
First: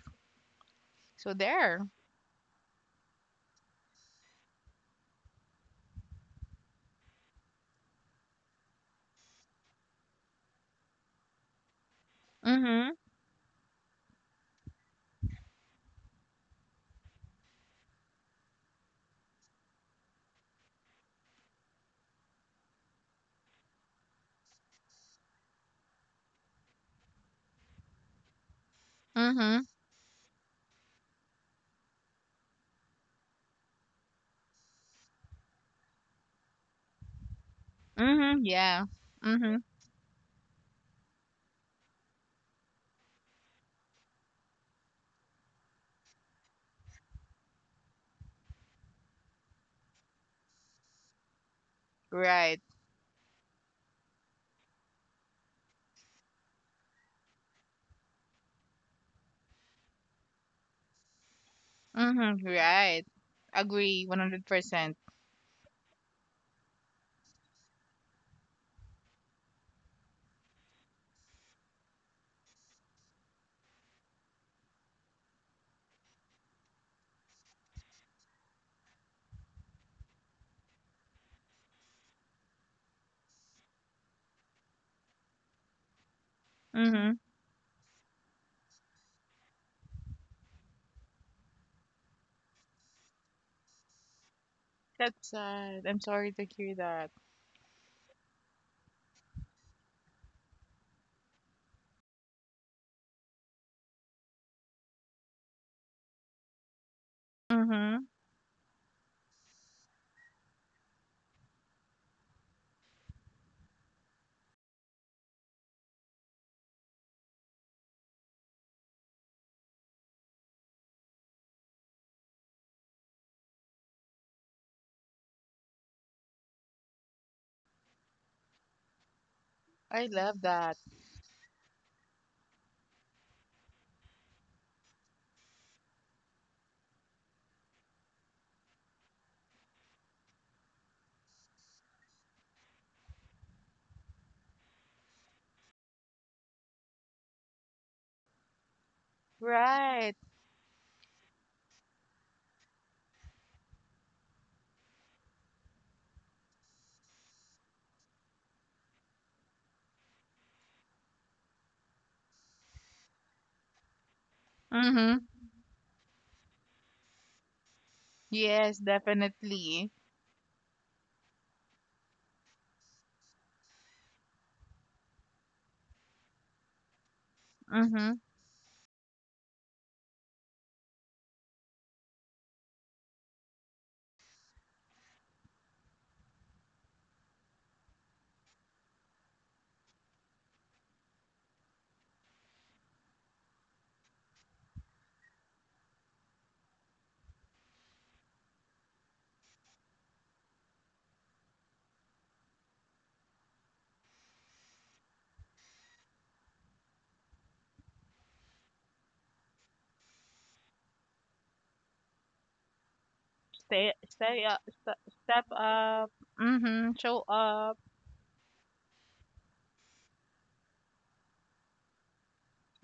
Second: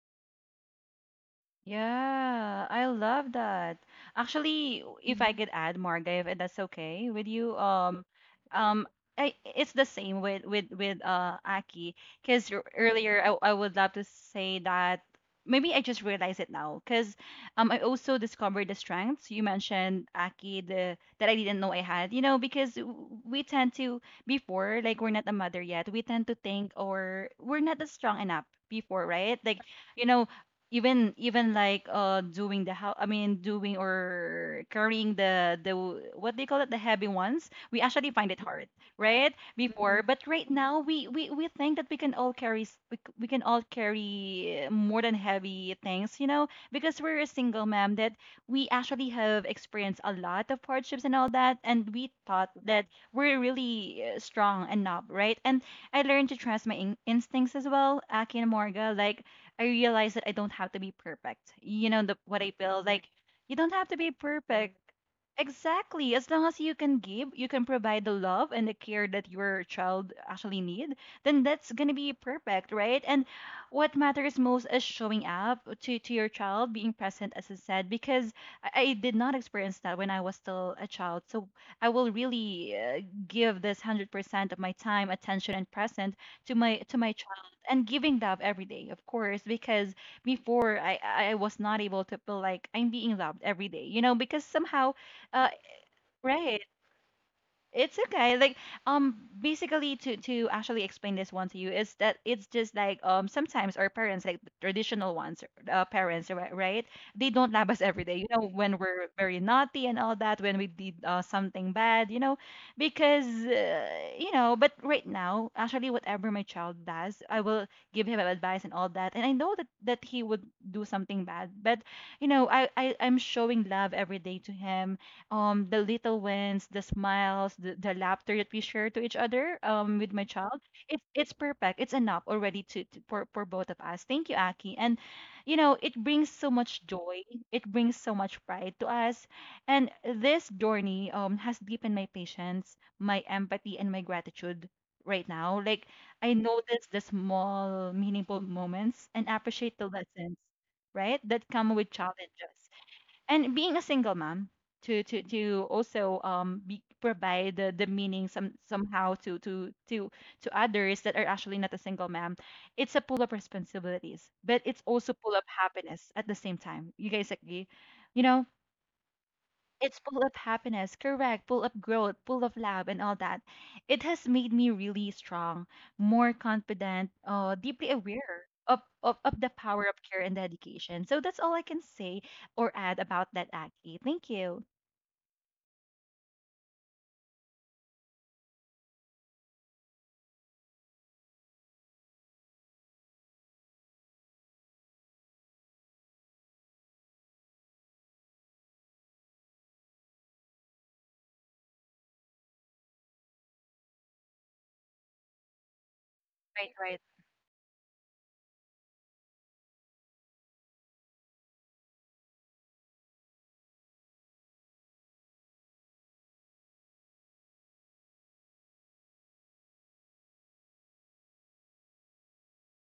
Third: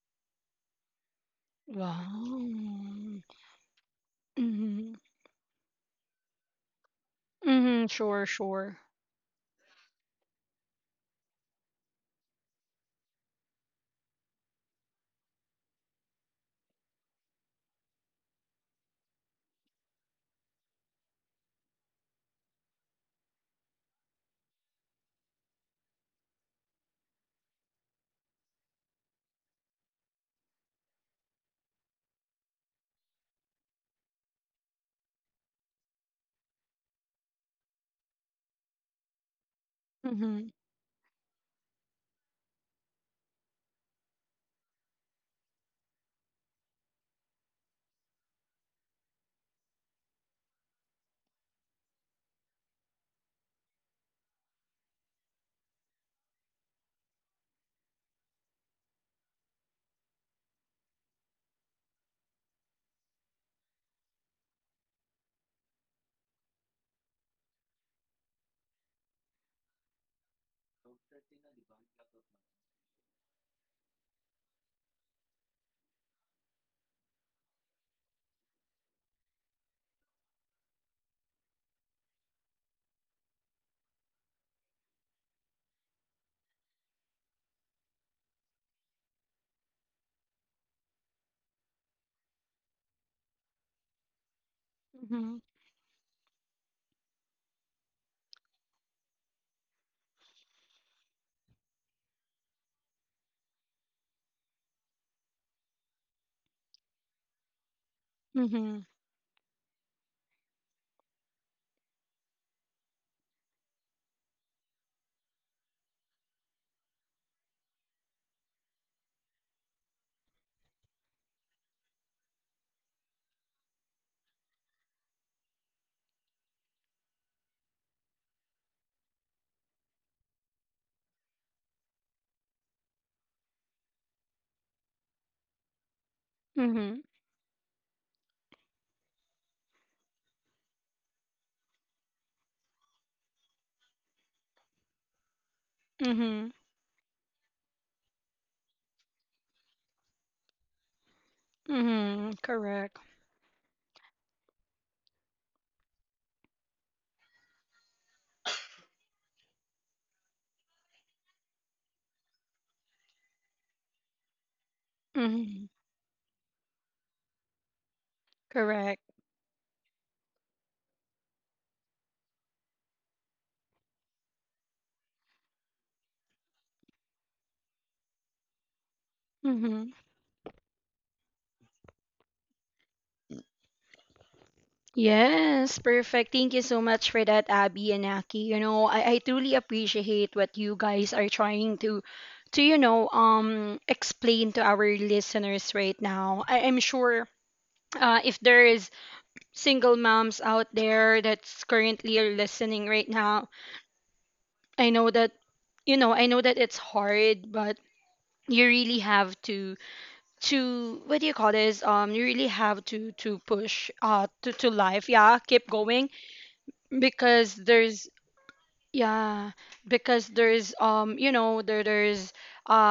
B: So there.
C: Yeah, I
A: Wow.
C: love that. Actually,
A: Mhm.
C: w- if I Mhm. could add, Marga, if that's okay with you,
A: Mhm.
C: um,
A: Sure. Sure.
C: um, I, it's the same with with with uh Aki, because
B: Mhm.
C: earlier I, I would love to say that maybe I just realized it now, because um I also discovered the strengths you mentioned, Aki, the that I didn't know I had. You know, because w- we tend to before like we're not a mother yet, we tend to think or we're not as strong enough before, right? Like
B: Mhm.
C: you know even even like uh doing the how I mean, doing or carrying the the w- what do you call it, the heavy ones, we actually find it
B: Mhm.
C: hard
B: Yeah.
C: right
B: Mhm.
C: before, but right
A: Mhm.
C: now we we we think that we can all carry s- we, c- we can all carry uh, more than heavy things, you know because we're a single mom, that we actually have experienced a lot of hardships and all that, and we thought
B: Right.
C: that we're really uh, strong enough, right. And I learned to trust my in- instincts as well, Aki and Morga, like I realized that I don't have to be perfect. You know the, what
B: Mhm.
C: I feel like.
B: Right.
C: You don't have to be
B: Agree
C: perfect.
B: one hundred percent.
C: Exactly. As long as you can give, you can provide the love and the care that your child actually need, then that's gonna be perfect, right? And what matters most is showing up to, to your child, being present, as I said, because I, I did not experience that when I was still a child. So I will really uh, give this hundred percent of my time, attention, and present to my to my
B: Mhm.
C: child, and giving love every day, of course, because before I I was not able to feel like I'm being loved every day, you know, because somehow
B: That's
A: Mhm.
C: uh,
B: sad. I'm sorry to
C: right.
B: hear that.
C: It's okay. Like, um, basically, to to actually explain this one to you is that it's just like um sometimes our parents, like the traditional ones, uh, parents, ri- right? They don't love us every
B: Mhm.
C: day. You know, when
A: Mhm.
C: we're very naughty and all that, when we did uh, something bad, you know, because uh, you know. But right now, actually, whatever my child does, I will give him advice and all that, and I know that that he would do something bad, but you know, I, I I'm showing love every day to him, um the little wins, the smiles, the, the laughter that we share to each other um
B: I
C: with my
B: love
C: child.
B: that.
C: It's it's perfect. It's enough already to, to for for both of us. Thank you, Aki. And you know, it brings so much
A: Mhm.
C: joy. It brings so much pride to us. And this journey um has deepened my patience, my empathy, and my gratitude right now. Like I
A: Mhm.
C: notice the small, meaningful moments and appreciate the
B: Right.
C: lessons, right, that come with
A: Mhm.
C: challenges
A: Correct.
C: and being a single mom to to to also um be, provide the, the meaning some somehow to to to to others that are actually not a single mom. It's a pull of responsibilities, but it's also
B: Mhm.
C: pull of
A: Mhm.
C: happiness at the same time. You guys agree, you know
B: Yes,
A: Correct.
B: definitely.
C: it's full of happiness, correct, full of growth, full of love, and all that. It has made me really strong, more confident, uh, deeply
B: Mm-hmm.
C: aware of, of, of the power
A: Mhm.
C: of care and dedication. So that's all I can say or add about that, Aki. Thank you.
A: Yes, perfect. Thank you so much for that, Abby and Aki. You know, I, I truly appreciate what you guys are trying to to you know um explain to our listeners right now. I, I'm sure uh, if there is single moms out there that's currently listening right now, I know that, you know, I know that it's
C: Right, right.
A: hard, but you really have to to what do you call this? Um, you really have to to push
B: Stay,
A: uh
B: stay
A: to
B: up,
A: to
B: st-
A: life. Yeah,
B: step
A: keep going
B: up. Mm-hmm. Show
A: because
B: up.
A: there's yeah, because there's um you know there there's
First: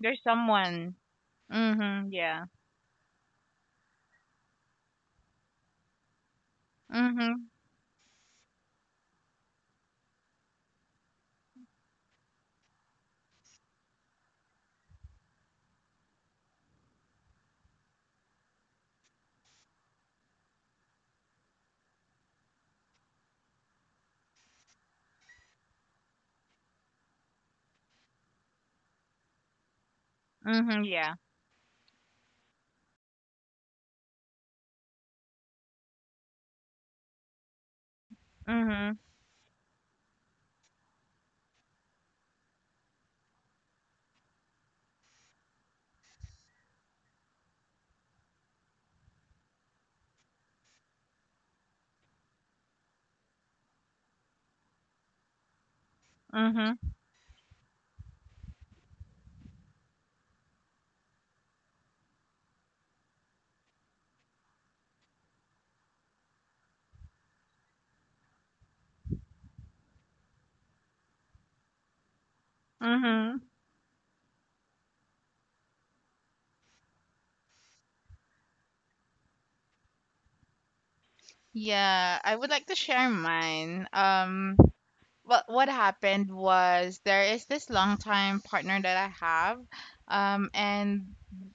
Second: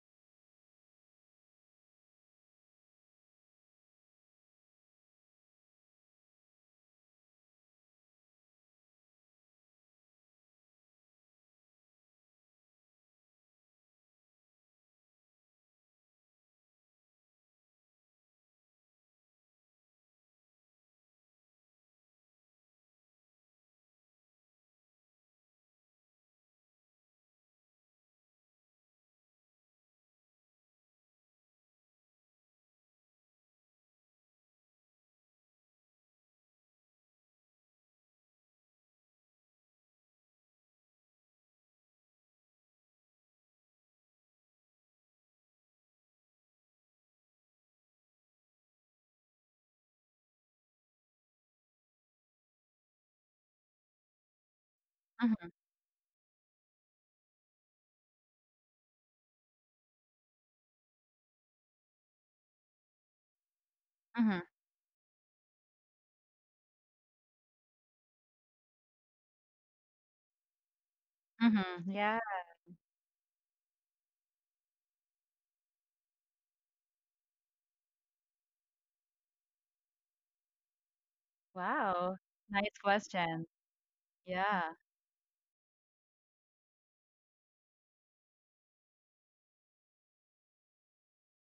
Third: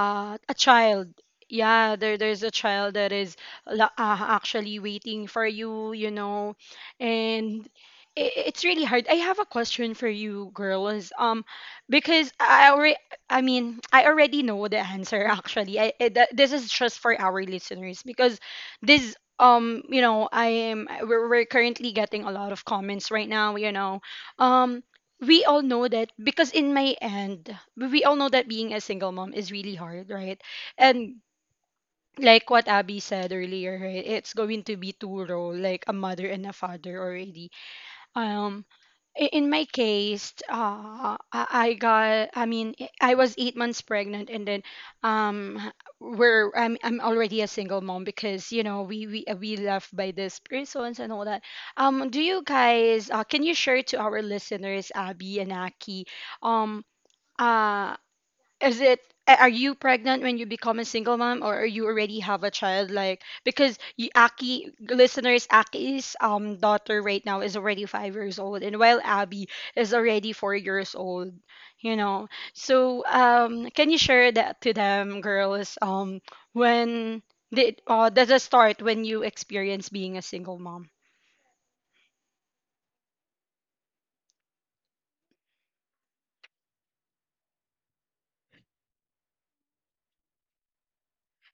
B: There's
A: a
B: someone.
A: child. Yeah,
B: Mm-hmm.
A: there there's
B: Yeah.
A: a child that is la- uh, actually waiting for you, you know.
B: Mm-hmm.
A: And I it's really hard. I have a question for you girls. Um because I already, I mean, I already know the answer actually. I, I th- this is just for our listeners because this um you know, I am we're, we're currently getting a lot of comments right now, you know. Um we all know that because in my end, we all know that being a single mom is really hard, right?
B: Mm-hmm. Yeah.
A: And like what Abby said earlier, right? It's going to be two role, like a mother and a father already. Um,
B: Mm-hmm.
A: i- in my case, uh, I I got, I mean, I I was eight months pregnant, and then um, we're I'm I'm already a single mom because you know we we uh, we left by these persons and all that. Um, do you guys uh, can you share to our listeners, Abby
C: Mm-hmm,
A: and Aki,
B: Mm-hmm.
A: um, uh, is it a- are you pregnant when you become a single mom, or are you already have a child? Like, because you,
C: mm-hmm,
A: Aki, listeners, Aki's um daughter right now is already five years old, and while Abby is already four years old,
C: mm-hmm.
A: you
C: Yeah.
A: know, so
B: Mm-hmm.
A: um can you share that to them, girls? Um when did uh does it start when you experience being a single mom?
B: Yeah.
C: Wow.
B: I would like to
C: Nice
B: share
C: question.
B: mine. Um,
C: Yeah.
B: what what happened was there is this longtime partner that I have, um, and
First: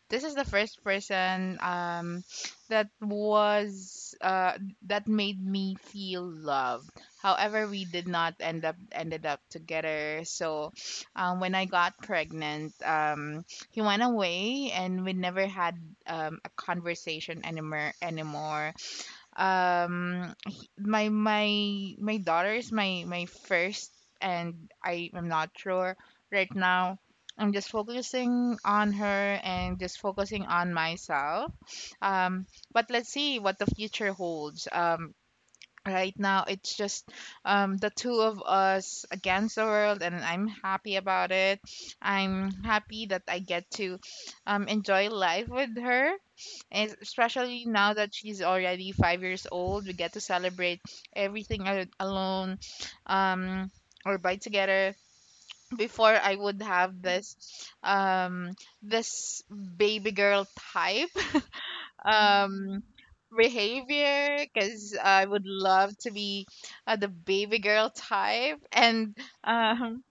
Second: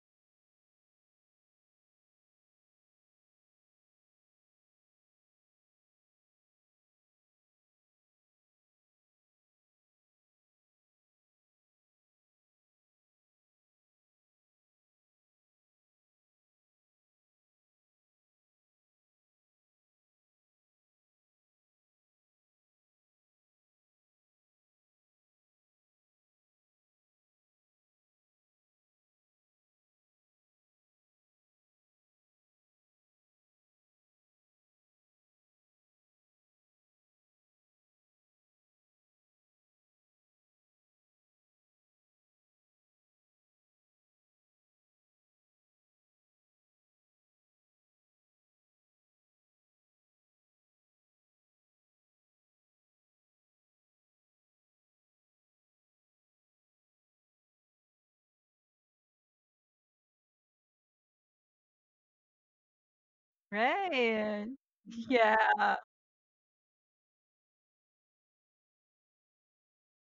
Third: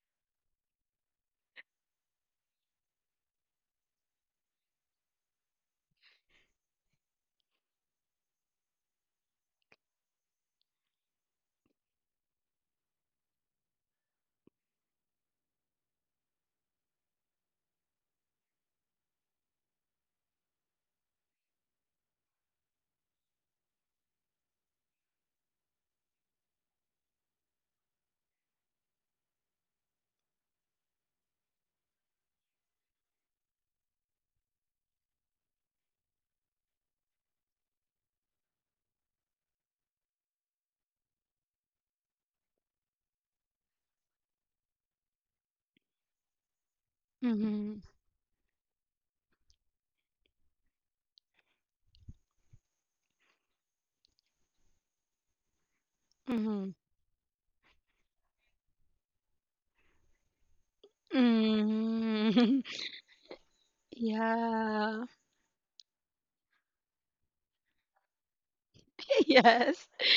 B: this is the first person um, that was uh, that made me feel loved. However, we did not end up ended up together. So, um, when I got pregnant, um, he went away, and we never had um, a conversation anymore anymore. um he- my my my daughter is my my first, and I am not sure right now. I'm just focusing on her and just focusing on myself. Um, but let's see what the future holds. Um, right now it's just um, the two of us against the world, and I'm happy about it. I'm happy that I get to um, enjoy life with her, es- especially
A: Mm-hmm.
B: now that she's already five years old. We get to celebrate everything a- alone, um, or by together. Before I would
A: Mm-hmm.
B: have this um, this baby girl type
A: Mm-hmm.
B: um
C: Right.
B: behavior, because
A: yeah.
B: I would
C: Yeah.
B: love to be uh, the baby girl type, and
A: yes.
B: um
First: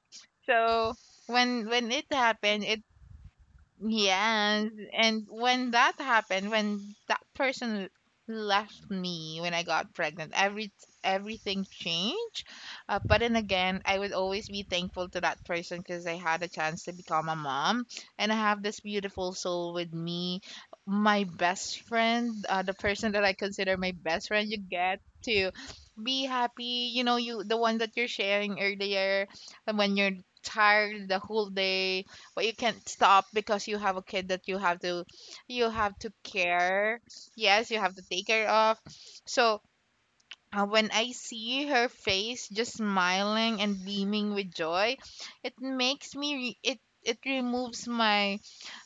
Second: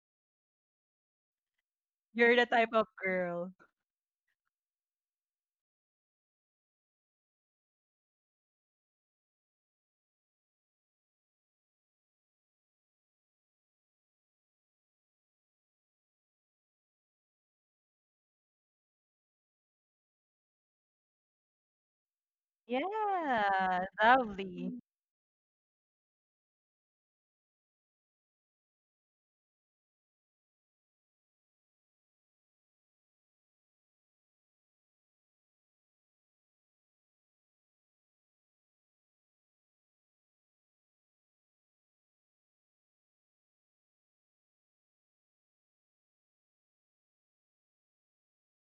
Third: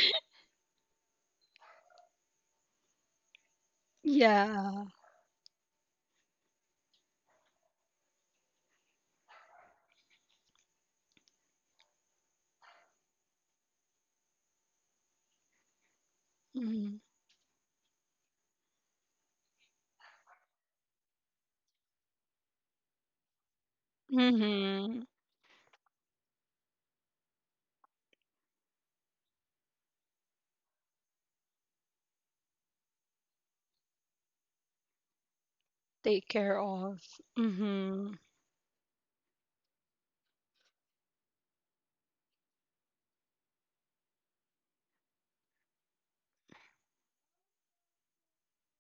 B: so when when it
C: You're the
B: happened,
C: type
B: it—
C: of girl.
B: Yes,
A: Yeah.
B: and when that happened, when that person left me when I got pregnant, every everything changed. Uh, but then again, I would always be thankful to that person because I had a chance to
A: Mhm.
B: become a mom, and I have this beautiful soul with me, my best friend, uh, the person that I consider
C: Yeah.
B: my best friend. You
C: Lovely.
B: get
A: Mm-hmm.
B: to be happy, you know, you the one that you're sharing earlier, and when you're tired the whole day but you can't stop because you have a kid that you have to you have to
A: Take care
B: care.
A: of.
B: Yes, you have to
A: Mm-hmm.
B: take care of. So uh, when I see her face just smiling and beaming with joy. It makes me re- it it removes my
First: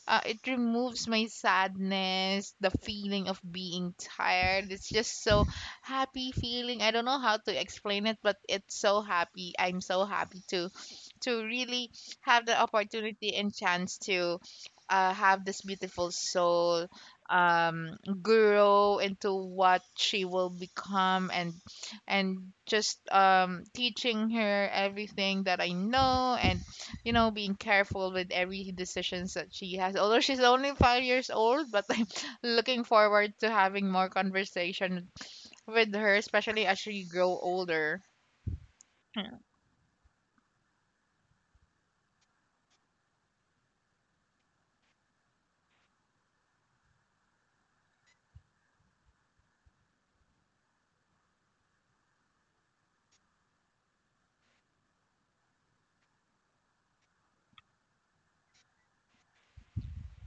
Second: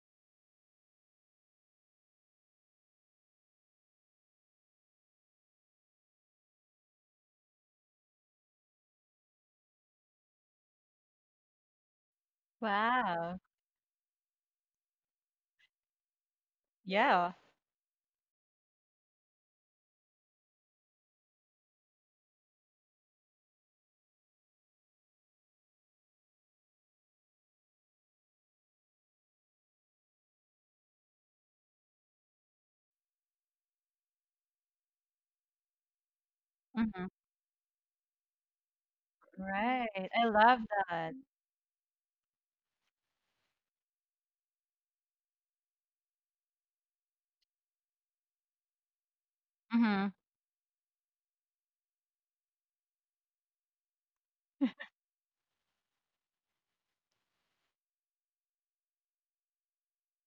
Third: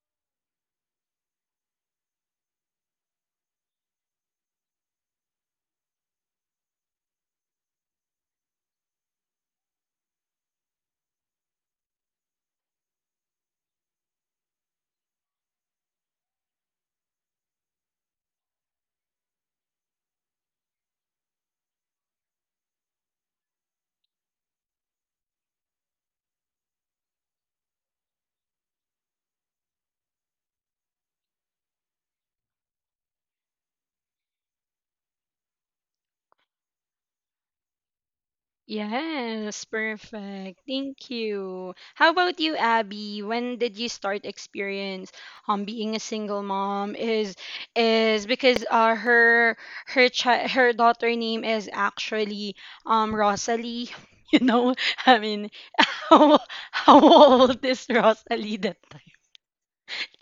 B: uh, it removes my sadness, the feeling of being tired. It's just so happy feeling. I don't know how to explain it, but it's so happy. I'm so happy to to really have the opportunity
C: Wow.
B: and chance to uh, have this beautiful soul
C: Yeah.
B: um grow into what she will become, and and just um teaching her everything that I know, and you know, being careful with every decisions that she has. Although she's only five years old, but I'm looking forward to having more conversation with her, especially as she
C: Mm-hmm.
B: grow older.
A: Yes,
C: Right. I love
A: perfect. Thank
C: that.
A: you. How about you, Abby? When did you start experience um being a single mom? Is is because uh her
C: Mhm.
A: her chi her daughter name is actually um Rosalie. You know, I mean, how how old is Rosalie that time?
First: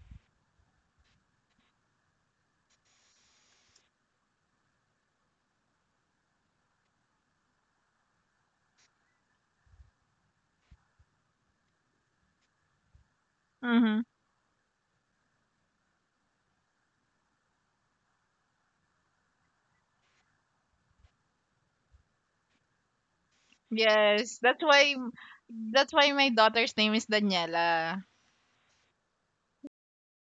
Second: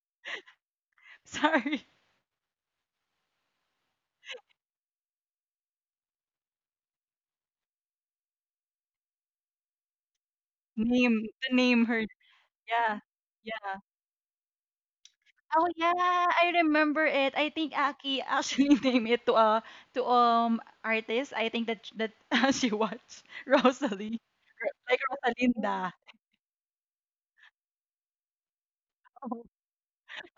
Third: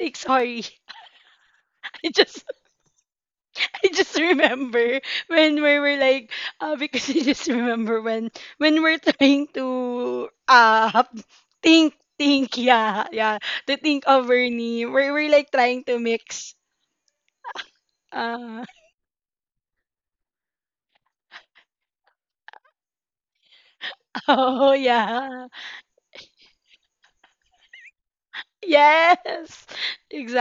A: Like, sorry,
C: Sorry.
A: I just, I just remember when we were like, uh, because I just remember when when we're trying to uh
C: Name the name
A: think
C: her.
A: think
C: Yeah.
A: yeah, yeah,
C: Yeah.
A: to
B: Mm-hmm.
A: think of Ernie, we we're like
C: Oh
A: trying
C: yeah,
A: to
C: I
A: mix.
C: remember it. I think Aki
A: Uh,
C: actually named it to a to um artist. I think that that she watched Rosalie,
B: Yes, that's
A: oh
C: Ro-
B: why
C: like
A: yeah.
B: that's
C: Rosalinda.
B: why my daughter's name is Daniela.
C: Oh,
A: Yes,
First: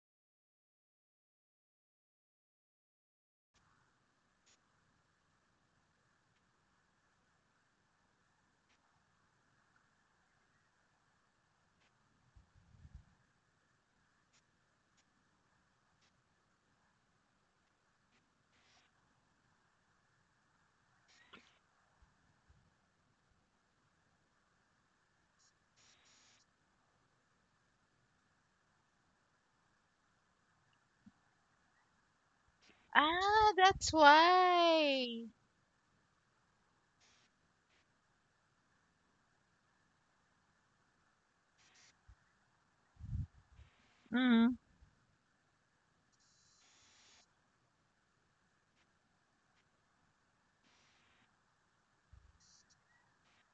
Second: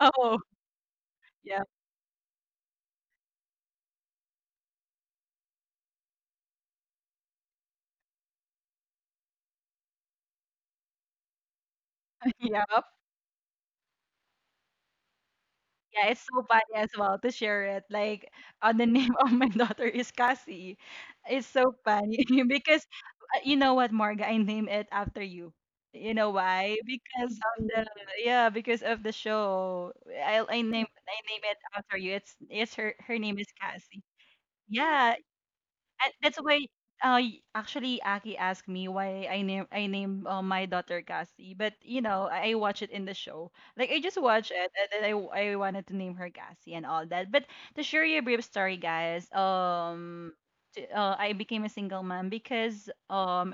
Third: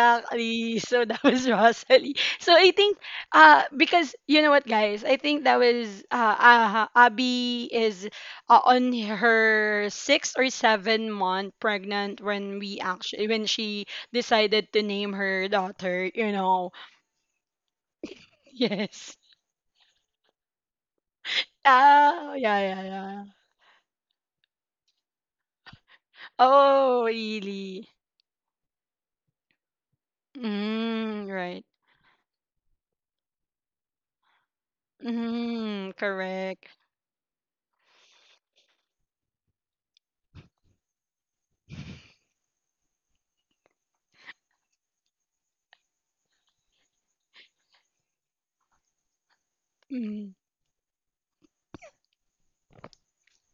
C: oh
A: So that was
C: yeah,
A: Rosalie. So I think, uh, because you know what, guys, I think that was uh, uh Abby is uh, on her six or seven month pregnant when
C: yeah.
A: we actually, when she decided to name her
C: Yeah,
A: daughter.
C: it's
A: You
C: so
A: know,
C: funny as well to share it. Like, uh, the name
A: yes.
C: of my daughter is Cassie. It's so funny
A: Oh, yeah, yeah,
C: because
A: yeah.
C: uh, you know what, Marga, I name it after you. You know why?
A: Oh,
C: Because of the,
A: really?
C: yeah, because of the show. I I name I
A: Mm,
C: name it
A: right.
C: after you. It's it's her her name is
B: Ah, that's
C: Cassie. Yeah,
B: why.
A: Mm,
C: and that's why,
A: correct.
C: uh, y- actually, Aki asked me why I name I named uh, my daughter Cassie. But you know, I, I watch it in the show. Like I just watch
B: Mm-hmm.
C: it, and then I w- I wanted to name her Cassie and all that. But to share you a brief story, guys, um,
A: Mm,
C: t- uh, I became a single mom because um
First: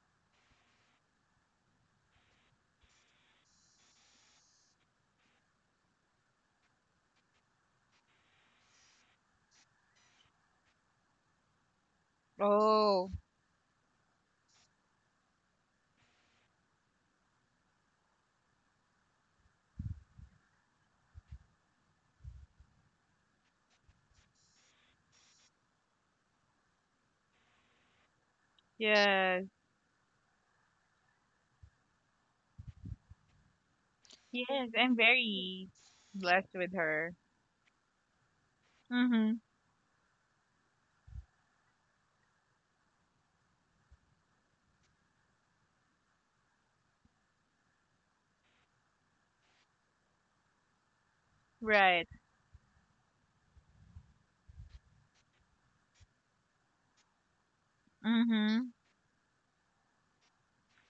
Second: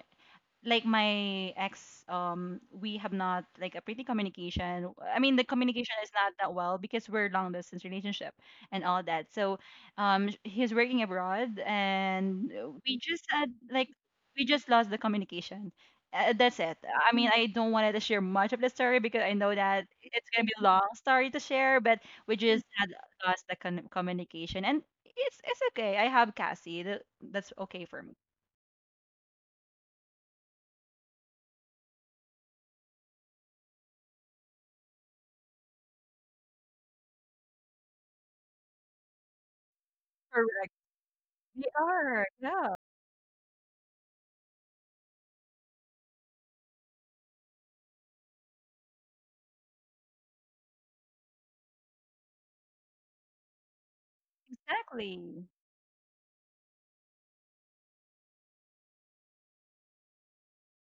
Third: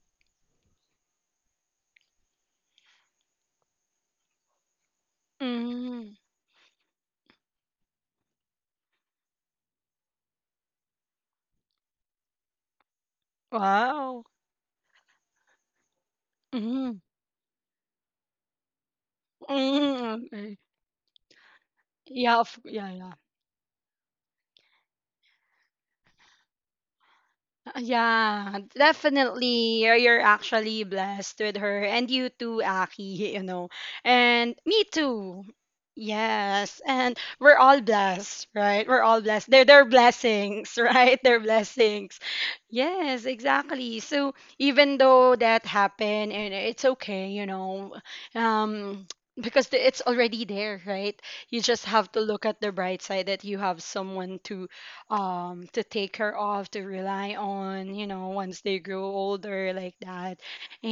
C: like my ex, um we have not like a pretty communication. I mean, the communication is
A: mm.
C: not that well because we're long distance relationship and all that. So um sh- he's working abroad, and uh, we
B: Oh,
C: just had like,
A: Wow.
C: we just lost the communication. uh, that's it.
A: Mm.
C: I mean, I don't wanted to share much of the story because I know that
A: Mm,
C: it's going to be
A: okay.
C: a long story to share. But we
A: Yeah, of
C: just had
A: yeah, yeah.
C: lost the con- communication, and it's it's okay. I have Cassie, that, that's
A: Uh,
C: okay for me.
A: yeah,
B: yes,
A: definitely. You're you're actually blessed with her, and you too, Aki, you know. And
B: yes,
A: me
B: I'm
A: too.
B: very blessed with
A: Yes,
B: her.
A: and we're all blessed, right? We're all
B: Mm-hmm.
A: blessed. They're they're
C: Correct.
A: blessings, right? They're
C: We
A: blessings.
C: are, yeah.
A: Yes, exactly. So even though that happened and it's okay, you know, um because the- it's already there, right? You just
B: Right.
A: have to look at the bright side that you have someone to
C: Exactly,
A: um to take care of, to rely on, you know, once
B: Mm-hmm.
A: they grow older like that,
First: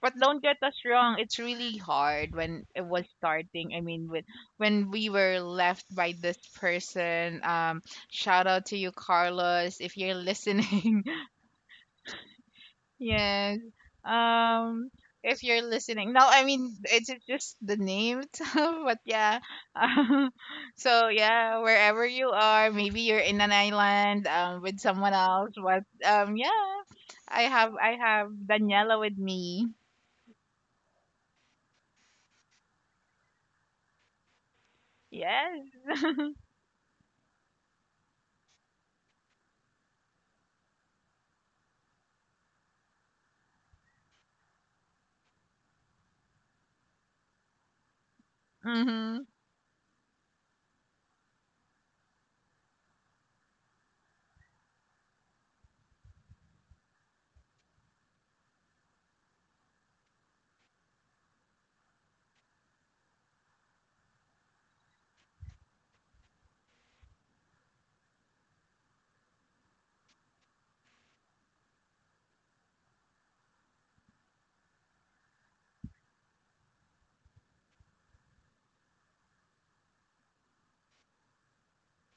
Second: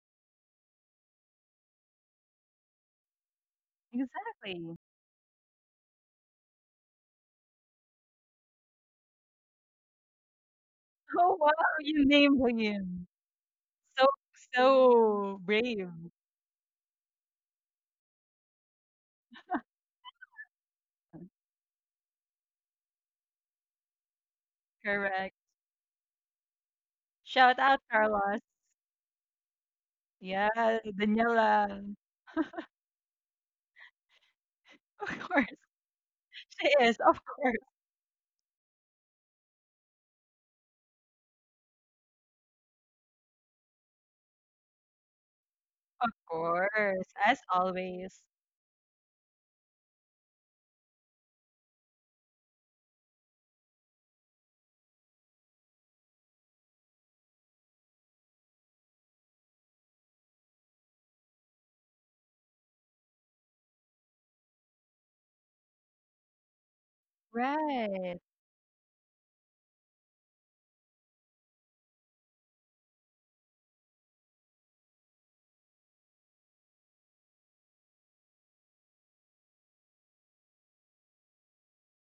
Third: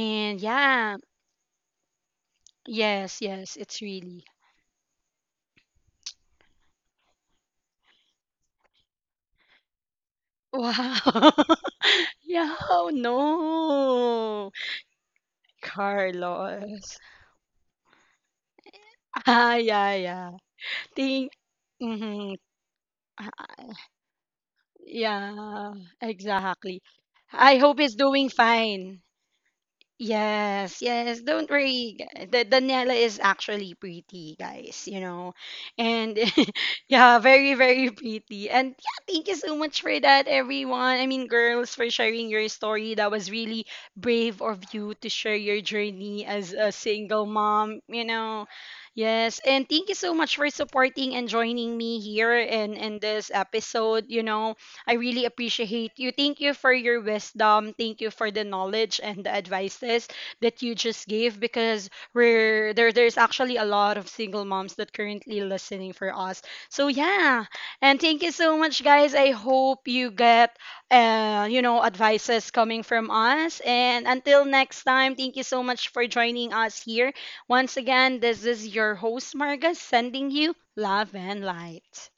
B: But don't get us
A: yeah.
B: wrong, it's really hard when it was
A: Yes, yes,
B: starting.
A: it's
B: I mean, when
A: really
C: exactly.
B: when we were left by this person. Um, shout out to you, Carlos, if you're listening.
A: wow,
C: Oh, wow, you
A: yeah,
C: named
A: oh
C: him.
B: yes.
C: So,
A: no,
B: Um,
C: so
B: if you're
C: brave.
B: listening. No, I mean
A: Carlos,
B: it's it's just the name itself. But yeah.
A: ah yeah yeah,
B: Um, so
A: think,
B: yeah, wherever you
A: mm-hmm.
B: are, maybe you're
A: Ah,
B: in an island um with someone
C: Correct.
B: else.
A: yeah,
B: But um, yeah,
A: exactly.
B: I
A: I
C: Shout
B: have
A: hope
C: out,
B: I
A: he's doing
B: have
C: Carlos.
A: fine.
B: Daniela with me.
A: Yes,
C: Yeah,
A: yes. Don't
C: Daniela.
A: worry. gu- The Daniela is actually pretty, guys, you
C: Of
A: know.
C: course.
B: Yes.
A: And
C: She is,
A: yeah,
C: of
A: very,
C: course,
A: very pretty. And yeah, thank you so much for that, everyone. I mean, girls, for sharing your story. That was really brave of you to share your
C: of
A: journey as a
C: course,
A: single
C: as
A: mom, you
C: always.
A: know.
B: Mm-hmm.
A: Yes, and thank you so much for supporting and joining me here in in this episode, you know. I really appreciate you. Thank you for your wisdom. Thank you for the knowledge and the advices that you just gave because we're there there's actually a lot of single moms that currently listening for us. So yeah. And thank
C: Right.
A: you so much, guys. I hope you get uh, you know, advices coming from us. And until next time, thank you so much for joining us here. Once again, this is your host, Marga, sending you love and light.